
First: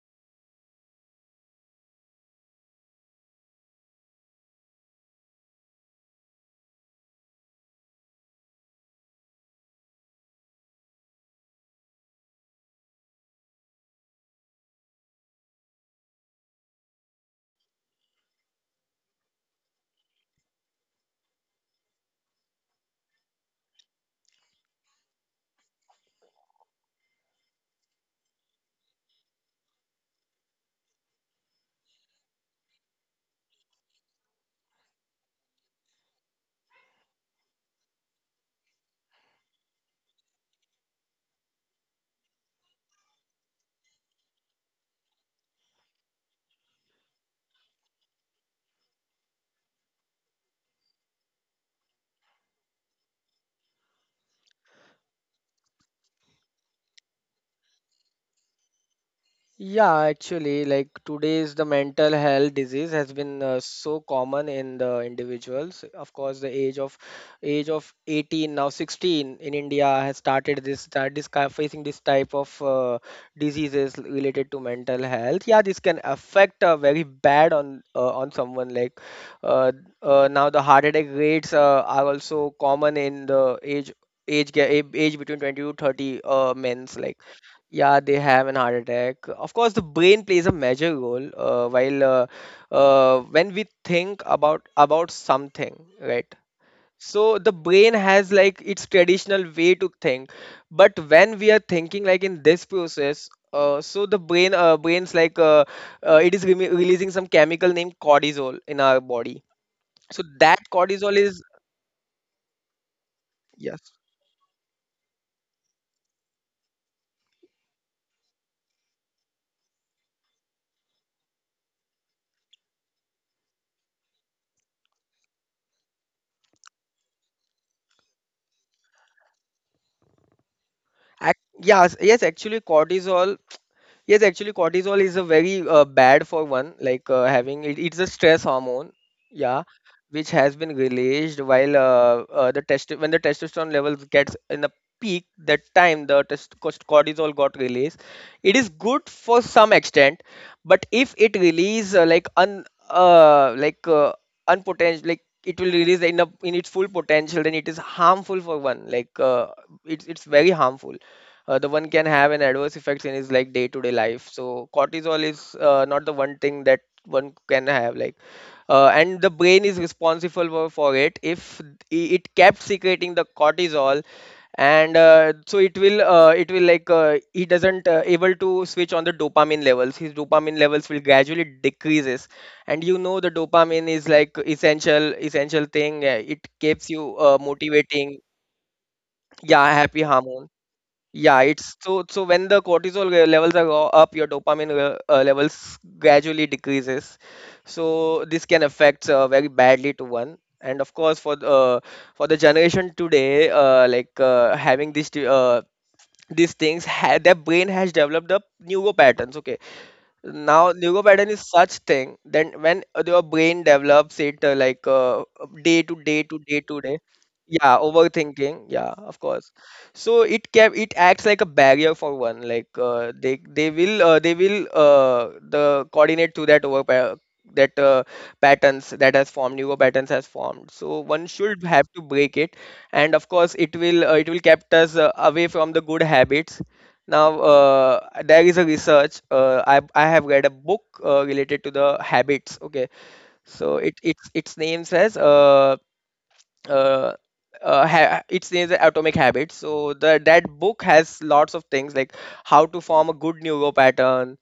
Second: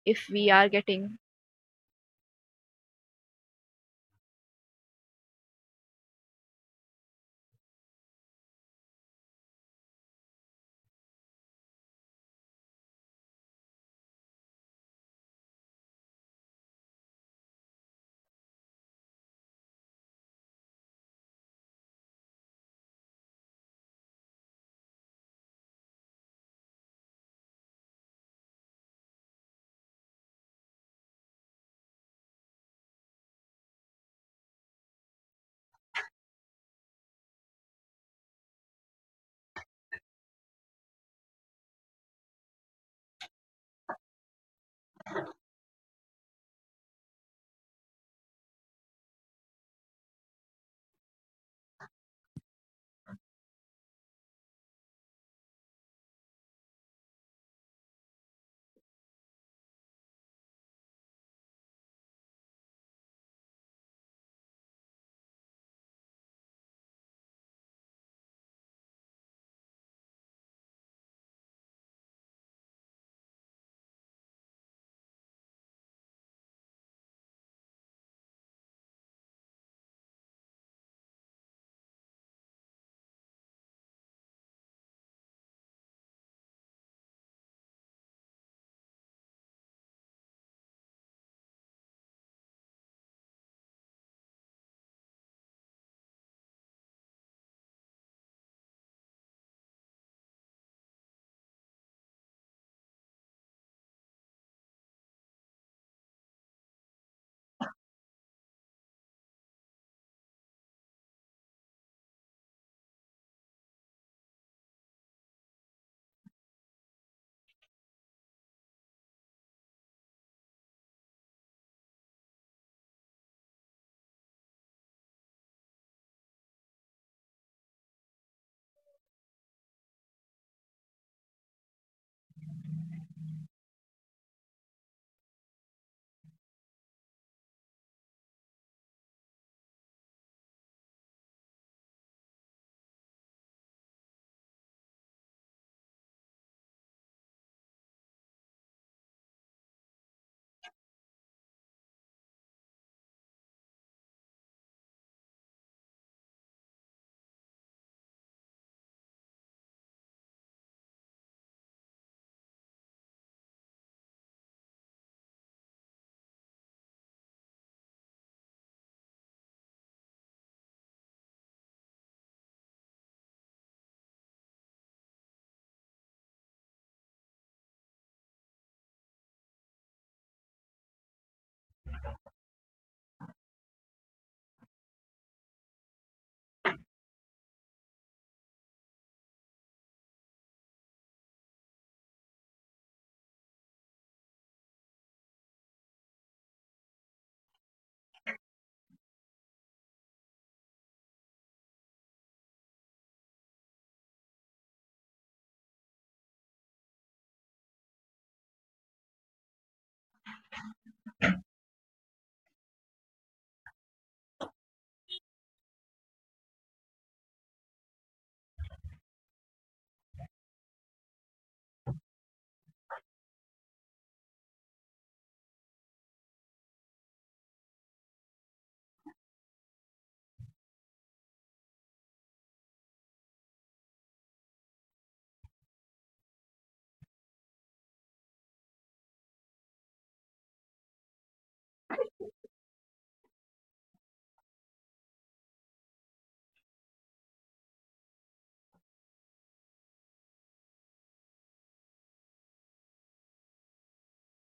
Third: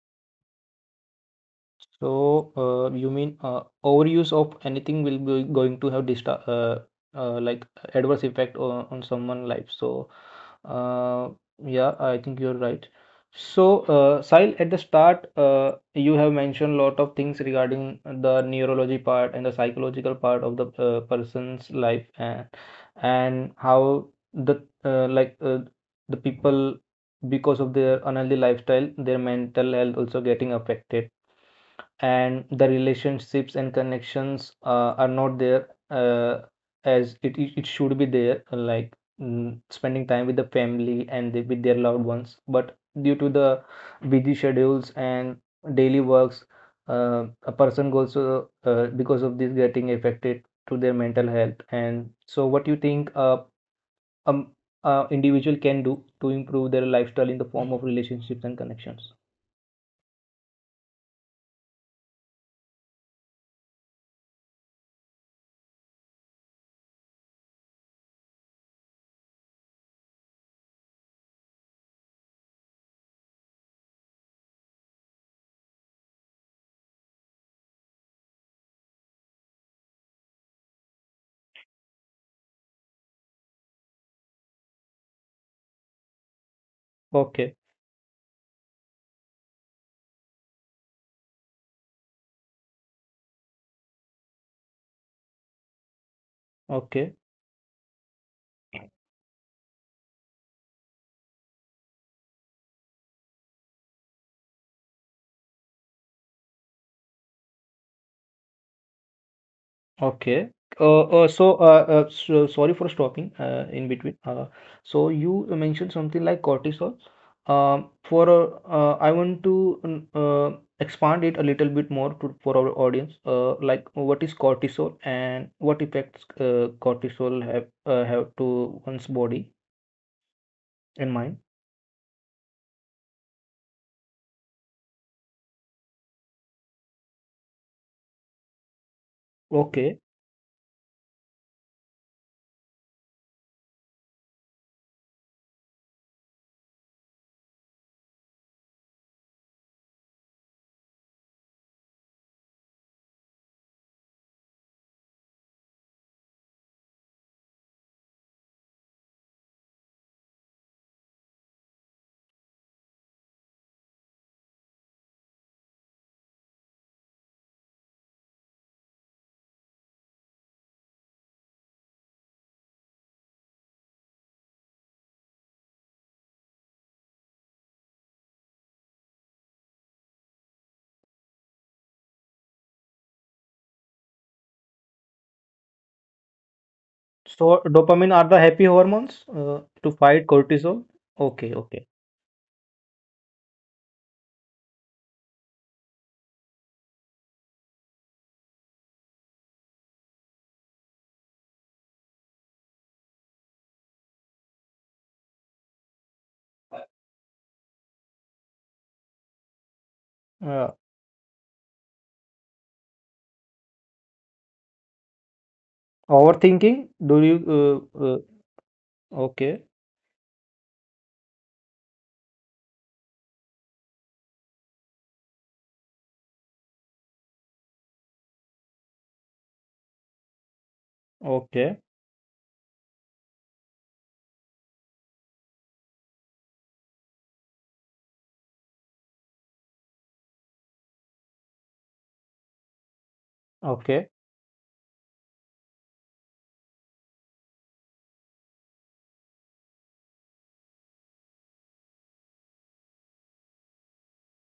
Speaker 3: if we are getting.
Speaker 1: So, you mean overuse of anything will be going to have dista like adverse effect on someone' life. So, uh, yeah, I think you're right. So, Sahil, at the start, you have mentioned a lot of things regarding the neurology part and the psychological part of the person's life, and how the like the people, because of their unhealthy lifestyle, their mental health also getting affected, and the relationships and connections are not there as it should be there, like spending time with the family and with their loved ones. But due to the busy schedules and daily works, a person goes because of this getting affected to their mental health. And so what you think um individual can do to improve their lifestyle in the form of relationships and connections.
Speaker 2: Yeah, actually, like today's, the mental health disease has been so common in the individuals. Of course, the age of 18, now 16 in India has started this facing this type of diseases related to mental health. Yeah, this can affect very bad on someone like uh, now the heart attack rates are also common in the age between 20 to 30 men's, like
Speaker 1: Okay,
Speaker 2: yeah, they have an heart attack. Of course, the brain plays a major role. While When we think about something, right?
Speaker 1: okay,
Speaker 2: So the brain has like its traditional way to think, but when we are thinking like in this process, so the brain brains like, it is releasing some chemical named cortisol in our body. So
Speaker 1: okay.
Speaker 2: that cortisol is,
Speaker 1: So, so, sorry for stopping
Speaker 2: yes.
Speaker 1: in between. So you mentioned something like cortisol. For I want to expand it a little bit more to, for our audience. Like what is cortisol and what effects cortisol have to one's body and
Speaker 2: Ac-
Speaker 1: mind?
Speaker 2: yes, yes, actually cortisol Yes, actually, cortisol is a very bad for one, like having it, it's a stress hormone, yeah,
Speaker 1: Okay.
Speaker 2: which has been released while the test when the testosterone levels gets in the peak. That time the cortisol got released. It is good for some extent, but if it release like un like unpotential, like it will release in in its full potential, then it is harmful for one. Like it's very harmful. The one can have an adverse effects in his like day-to-day life. So cortisol is not the one thing that one can have, like and the brain is responsible for it. If it kept secreting the cortisol, and so it will like, he doesn't able to switch on the dopamine levels. His dopamine levels will gradually decreases. And you know the dopamine is like essential thing, it keeps you
Speaker 1: So dopamine
Speaker 2: motivating.
Speaker 1: are the happy hormones
Speaker 2: Yeah,
Speaker 1: to
Speaker 2: happy
Speaker 1: fight
Speaker 2: hormone.
Speaker 1: cortisol.
Speaker 2: Yeah,
Speaker 1: Okay,
Speaker 2: it's,
Speaker 1: okay.
Speaker 2: so so when the cortisol levels are go up, your dopamine levels gradually decreases. So this can affect very badly to one. And of course, for the generation today, having these things, ha their brain has developed a neural patterns. Okay, now
Speaker 1: Uh,
Speaker 2: Lego pattern is such thing, then when your brain develops it, day to day to day to
Speaker 1: Overthinking.
Speaker 2: day,
Speaker 1: Do
Speaker 2: yeah,
Speaker 1: you?
Speaker 2: overthinking, yeah, of course.
Speaker 1: Okay,
Speaker 2: So it can, it acts like a barrier for one, like they they will the coordinate to that over that patterns that has formed, Lego patterns has formed, so one should
Speaker 1: okay,
Speaker 2: have to break it. And of course it will kept us away from the good habits. Now, there is a research. I have read a book related to the habits. Okay, so it
Speaker 1: okay,
Speaker 2: it's its name says uh, its name is Atomic Habits. So the, that book has lots of things like how to form a good neuro pattern.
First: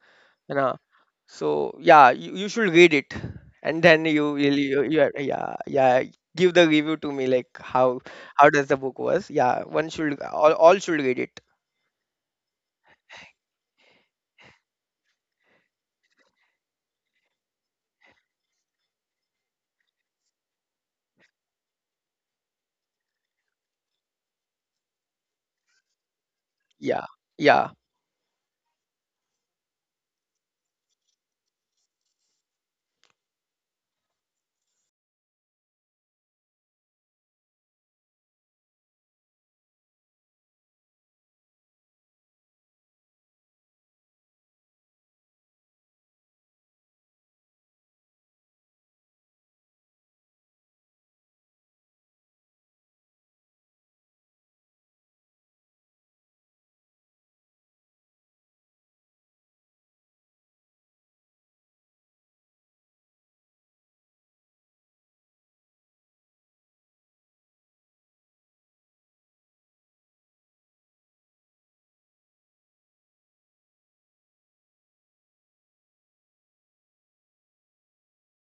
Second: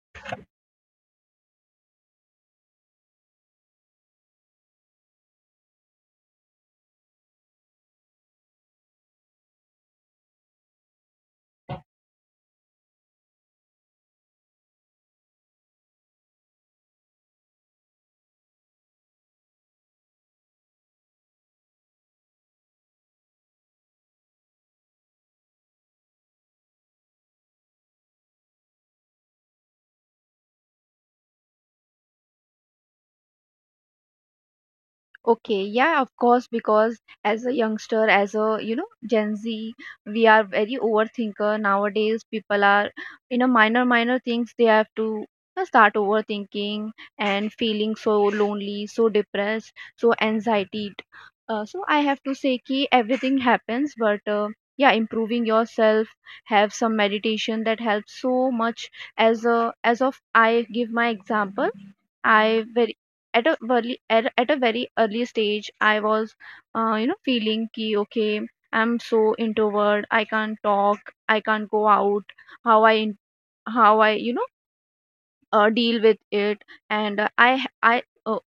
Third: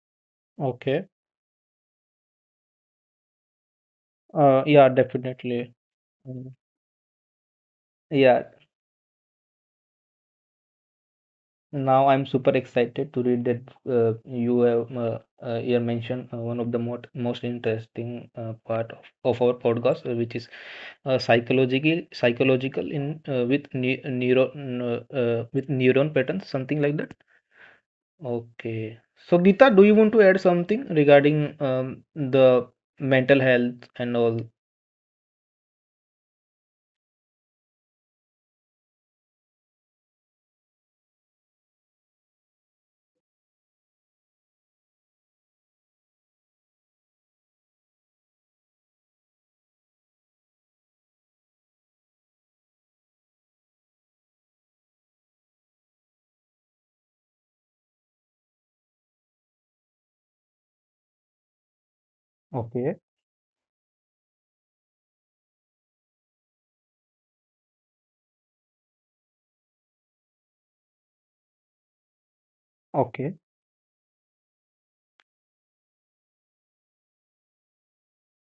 Speaker 2: You know,
Speaker 1: okay.
Speaker 2: so yeah, you should read it, and then you will
Speaker 1: Yeah,
Speaker 2: you yeah,
Speaker 1: definitely.
Speaker 2: yeah,
Speaker 1: Mm,
Speaker 2: give the review to me, like how
Speaker 1: yeah.
Speaker 2: how does the book was. Yeah, one should all should read it.
Speaker 1: Now I'm super excited to read that. You have you have mentioned one of the most interesting part of our podcast, which is psychological in with neuron patterns, something like
Speaker 2: Yeah,
Speaker 1: that.
Speaker 2: yeah.
Speaker 1: Okay. So, Geeta, do you want to add something regarding the mental health and all?
Speaker 3: Okay, yeah, of course, because as a youngster, as a Gen Z, we are very overthinker nowadays. People are, minor minor things, they have to start overthinking and feeling so lonely, so depressed, so anxiety. So I have to say ki everything happens, but yeah, improving yourself, have some meditation that helps so much. As, a as of, I give my example. I
Speaker 1: Okay,
Speaker 3: very, at a very, at a very early stage I was feeling ki okay, I'm so introvert, I can't talk, I can't go out, how I in-
Speaker 1: okay,
Speaker 3: how I deal with it. And I h- I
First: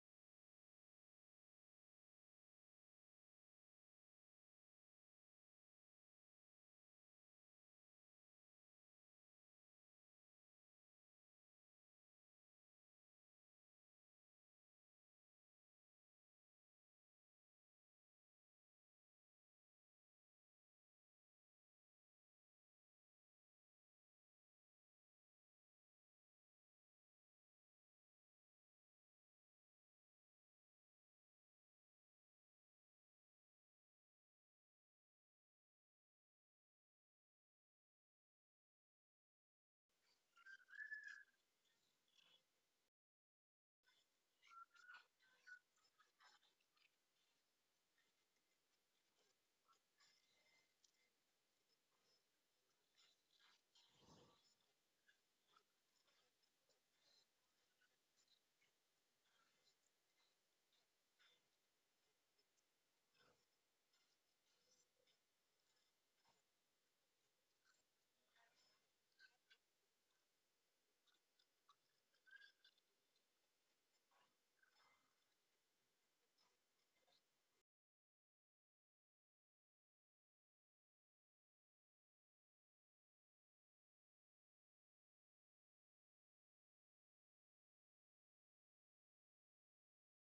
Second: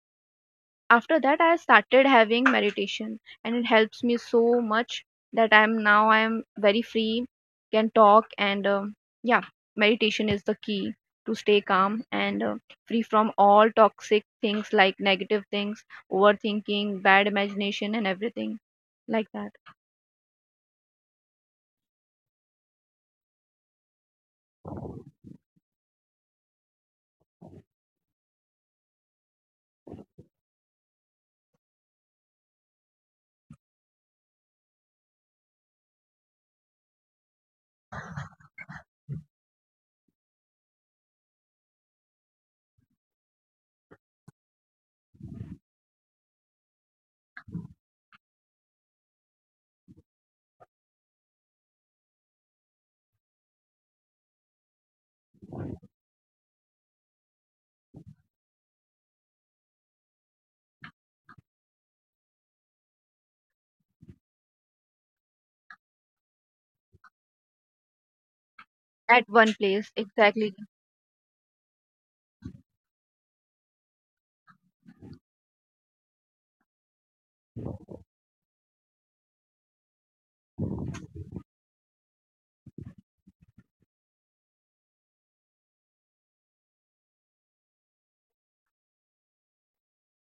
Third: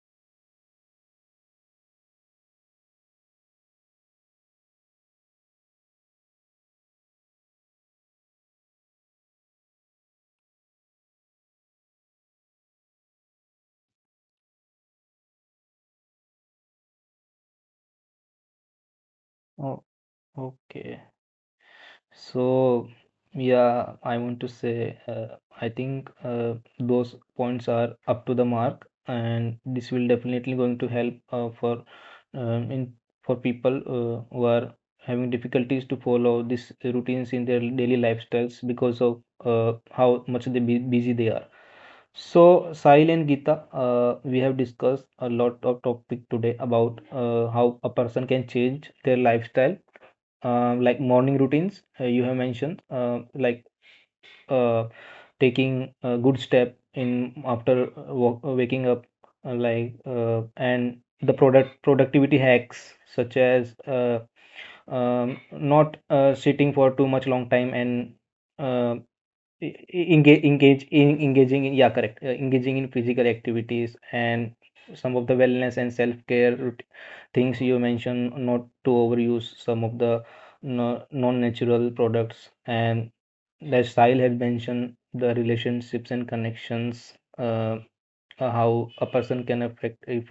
Speaker 3: after that I started having meditation, and it helps me so much that I'm very free, can talk. And yeah, meditation is the key to stay calm and free from all toxic things, like negative things, overthinking, bad imagination, and everything like that.
Speaker 1: oh, okay. So, yeah, I want to say, I think those points are up to the mark, and this will definitely going to help for in for people who are having difficulties to follow these routines in their daily lifestyles because of how much they be busy they are. So, Sahil and Geeta, we have discussed a lot of topic today about how a person can change their lifestyle, like morning routines you have mentioned like uh, taking a good step in after waking up, like and the productivity hacks such as not sitting for too much long time, and uh
Speaker 3: At one place,
Speaker 1: engage
Speaker 3: exactly.
Speaker 1: engage in engaging in, yeah, correct, engaging in physical activities, and some of the wellness and self-care things you mentioned, not to overuse some of the no, non-natural products, and the style has mentioned the relationships and connections, how a person can affect if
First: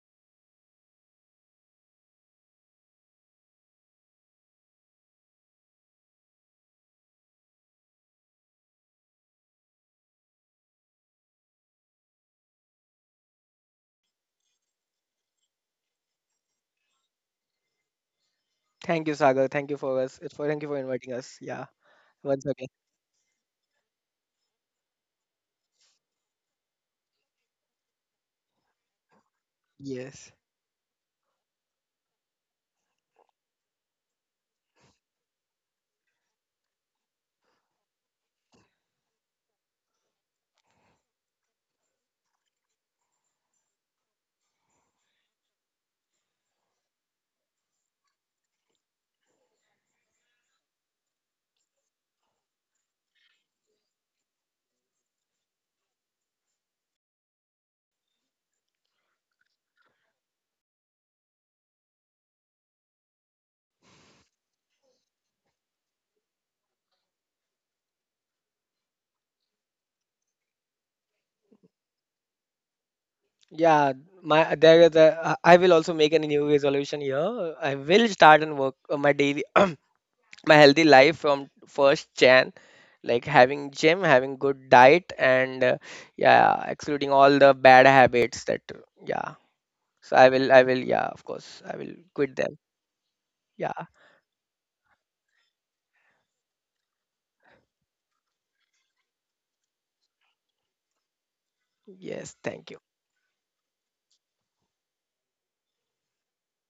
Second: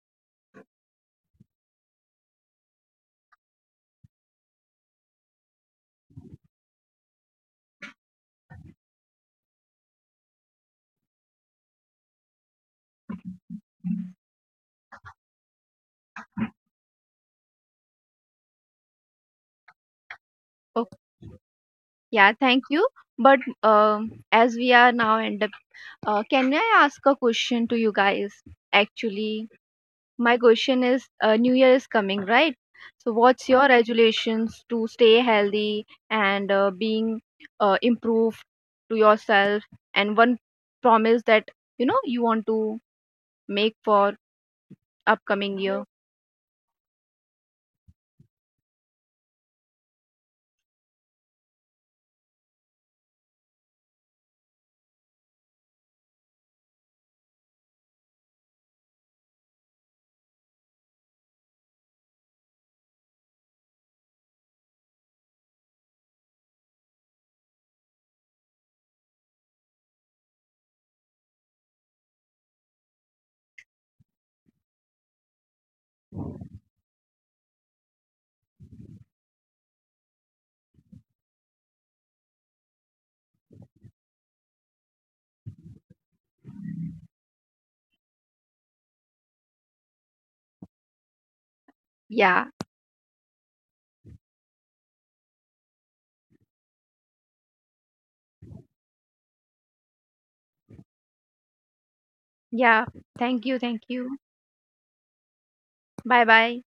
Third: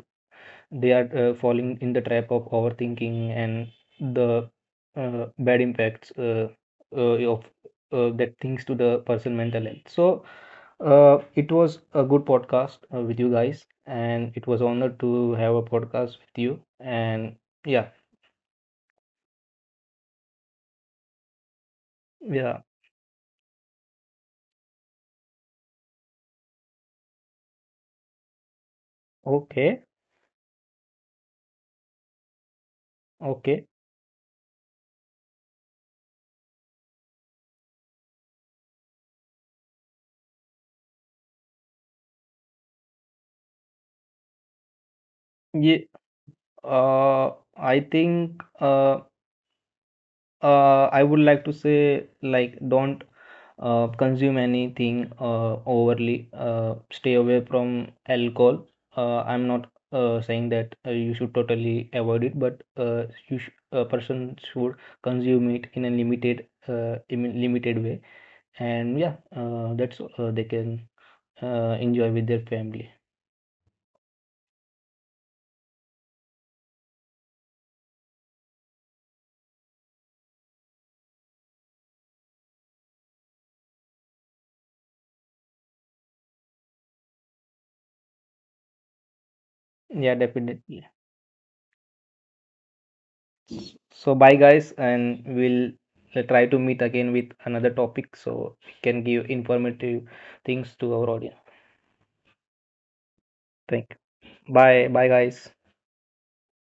Speaker 1: they are falling in the trap of overthinking and the bad impacts of that things to the person mental health. So it was a good podcast with you guys, and it was honored to have a podcast with you. And yeah,
Speaker 2: Thank you, Sagar. Thank you for us. It's For thank you for
Speaker 3: Oh,
Speaker 2: inviting us. Yeah,
Speaker 3: yeah,
Speaker 2: once
Speaker 1: yeah,
Speaker 3: thank
Speaker 2: again.
Speaker 3: you. But as we are now end up, can I ask a question to you guys, actually?
Speaker 1: okay,
Speaker 3: My
Speaker 2: Yes.
Speaker 3: question is, New Year is coming, right? So, what's your
Speaker 1: okay,
Speaker 3: resolutions to stay healthy and being improved to yourself, and one promise that you want to make for upcoming year?
Speaker 1: yeah. uh, I think I would like to say, like, don't consume anything overly. Stay away from alcohol. I'm not saying that you should totally avoid it, but a person should consume it in a limited, im limited way. And yeah, that's all. They can enjoy with their family.
Speaker 2: Yeah, my there is a. I will also make a new resolution here. I will start and work on my daily, <clears throat> my healthy life from first Jan, like having gym, having good diet, and yeah, excluding all the bad habits that yeah.
Speaker 1: Yeah,
Speaker 2: So I will,
Speaker 1: definitely.
Speaker 2: yeah, of course, I will quit
Speaker 3: Yeah,
Speaker 2: them. Yeah.
Speaker 1: So bye guys, and we'll try to meet again with another topic so we can give informative things to our audience.
Speaker 2: Yes. Thank you.
Speaker 3: yeah. Thank you, thank
Speaker 1: Thank
Speaker 3: you.
Speaker 1: you. Bye. Bye guys.
Speaker 3: Bye, bye.